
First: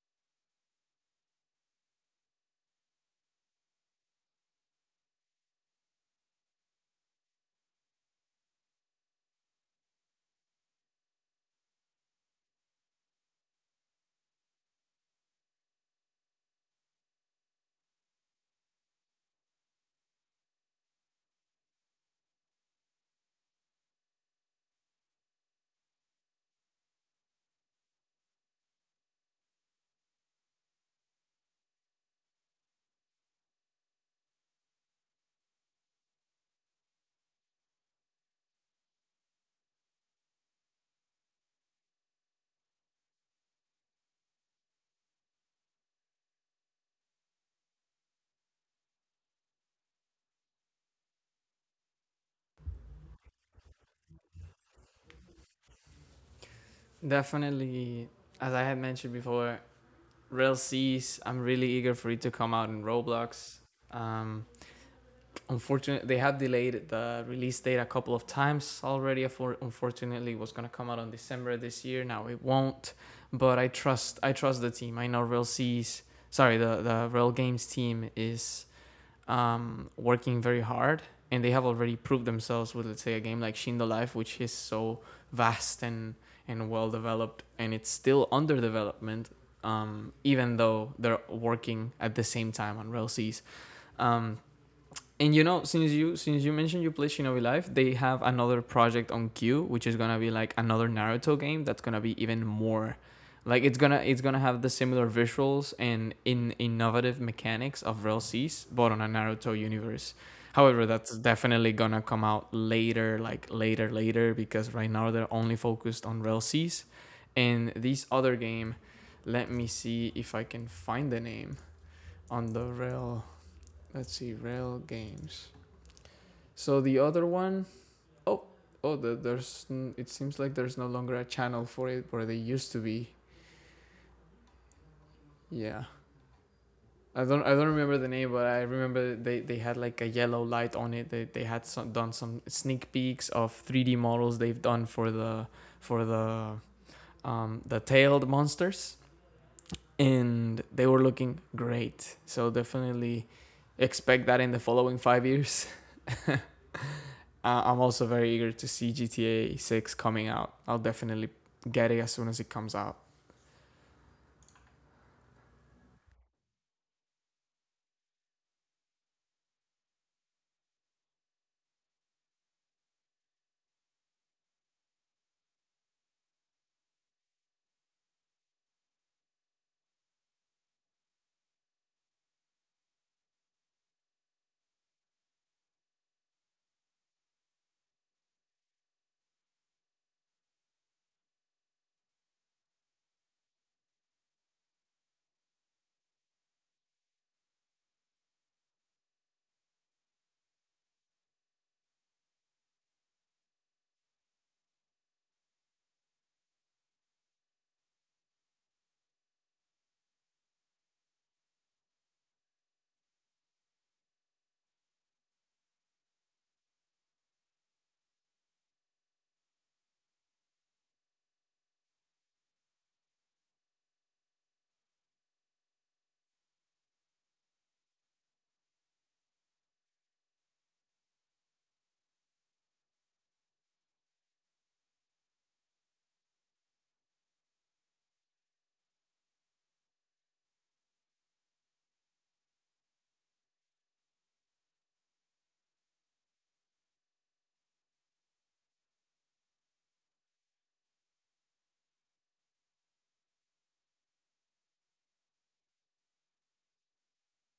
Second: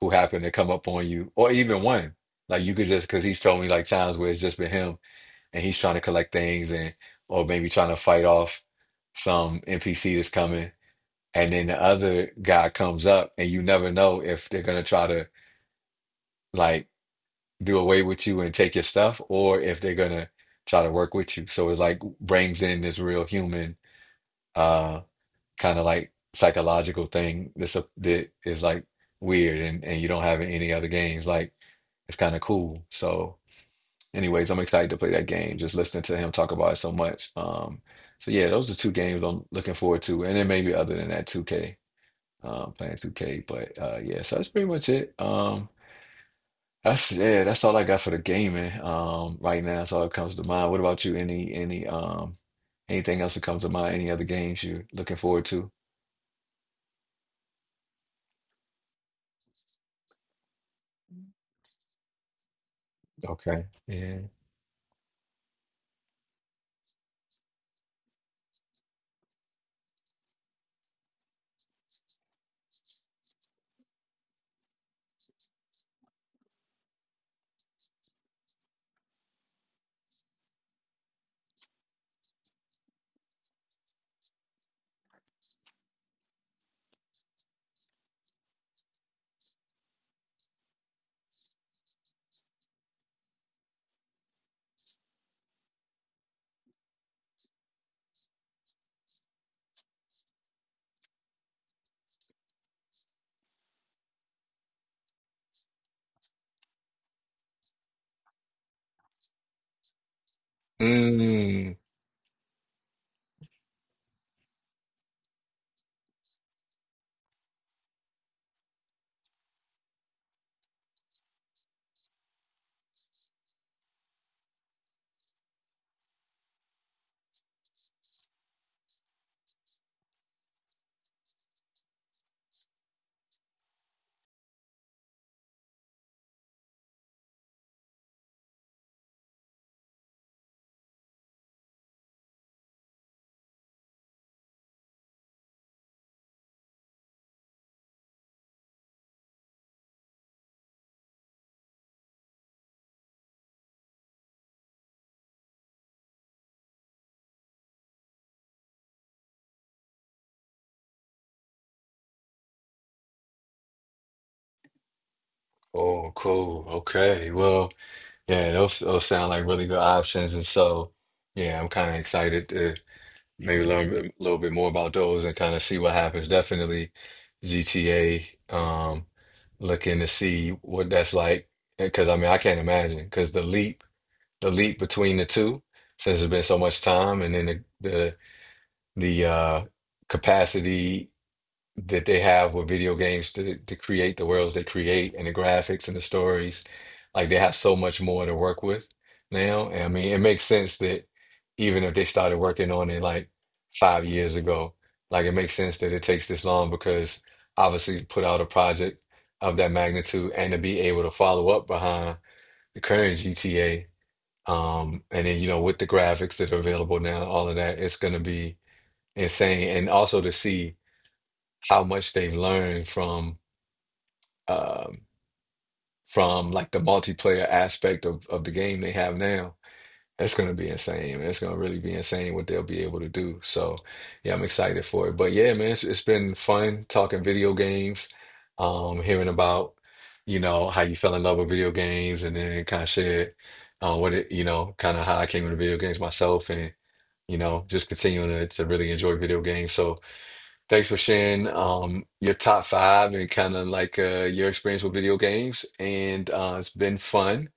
who happen to come up on you, or even one, like you could just, because he's told me like times where it's just been him and he's trying to collect things, and or maybe trying to fight off some NPC that's coming, and then the other guy comes up and you never know if they're gonna try to like do away with you and take your stuff or if they're gonna try to work with you. So it's like brings in this real human, um kind of like psychological thing that's that is like weird, and you don't have in any other games. Like, it's kind of cool. So, anyways, I'm excited to play that game. Just listening to him talk about it so much. So yeah, those are two games I'm looking forward to, and then maybe other than that, 2K, playing 2K. But yeah, so that's pretty much it. That's yeah, that's all I got for the gaming, right now. That's all that comes to mind. What about you? Any anything else that comes to mind? Any other games you're looking forward to? Definitely, as I had mentioned before, Rail C's, I'm really eager for it to come out in Roblox. Okay, yeah. Um, Unfortunately, they have delayed the release date a couple of times already. For unfortunately, it was gonna come out on December this year. Now it won't, but I trust the team. I know Rail C's, sorry, the Rail Games team is working very hard, and they have already proved themselves with let's say a game like Shindo Life, which is so vast and well developed, and it's still under development, even though they're working at the same time on RailCs. Um, and you know, since you mentioned you play Shinobi Life, they have another project on queue, which is gonna be like another Naruto game that's gonna be even more, like it's gonna have the similar visuals and in innovative mechanics of Real Cs, but on a Naruto universe. However, that's definitely Mm. gonna come out later, like later, later, because right now they're only focused on Real Cs and this other game. Let me see if I can find the name on the rail. Let's see, rail games. So the other one, oh, oh, the, there's. It seems like there's no longer a channel for it where they used to be. Yeah, I don't. I don't remember the name, but I remember they had like a yellow light on it. They had some, done some sneak peeks of 3D models they've done for the tailed monsters, and they were looking great. So definitely expect that in the following 5 years. I'm also very eager to see GTA 6 coming out. I'll definitely get it as soon as it comes out. Oh, cool. Okay. Well, yeah, those sound like really good options. And so, yeah, I'm kind of excited to maybe learn a little bit more about those and kind of see what happens. Definitely GTA, looking to see what that's like. Because I mean, I can't imagine, because the leap between the two, since it's been so much time, and then the capacity that they have with video games to create the worlds they create and the graphics and the stories. Like they have so much more to work with now. And I mean, it makes sense that even if they started working on it like five years ago, like it makes sense that it takes this long because obviously to put out a project of that magnitude and to be able to follow up behind the current GTA. And then, you know, with the graphics that are available now, all of that, it's gonna be insane. And also to see how much they've learned from, um, from like the multiplayer aspect of the game they have now. That's going to be insane, man. It's going to really be insane what they'll be able to do. So, yeah, I'm excited for it. But yeah, man, it's been fun talking video games, hearing about, you know, how you fell in love with video games and then kind of shared, what it, you know, kind of how I came into video games myself, and, you know, just continuing to really enjoy video games. So, thanks for sharing, your top five, and kind of like, your experience with video games. And it's been fun.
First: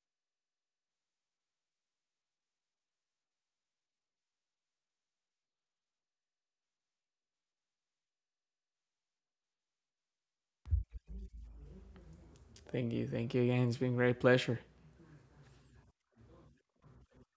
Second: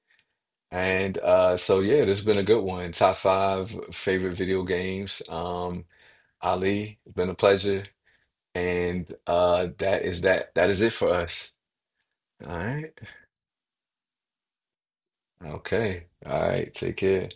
And so, yeah, this has been a good one. Top five favorite video games. Ali, it's been a pleasure. And that is that. That is it for us. All right. Thank you. Thank you again. It's been a great pleasure. Okay. All right. Take care.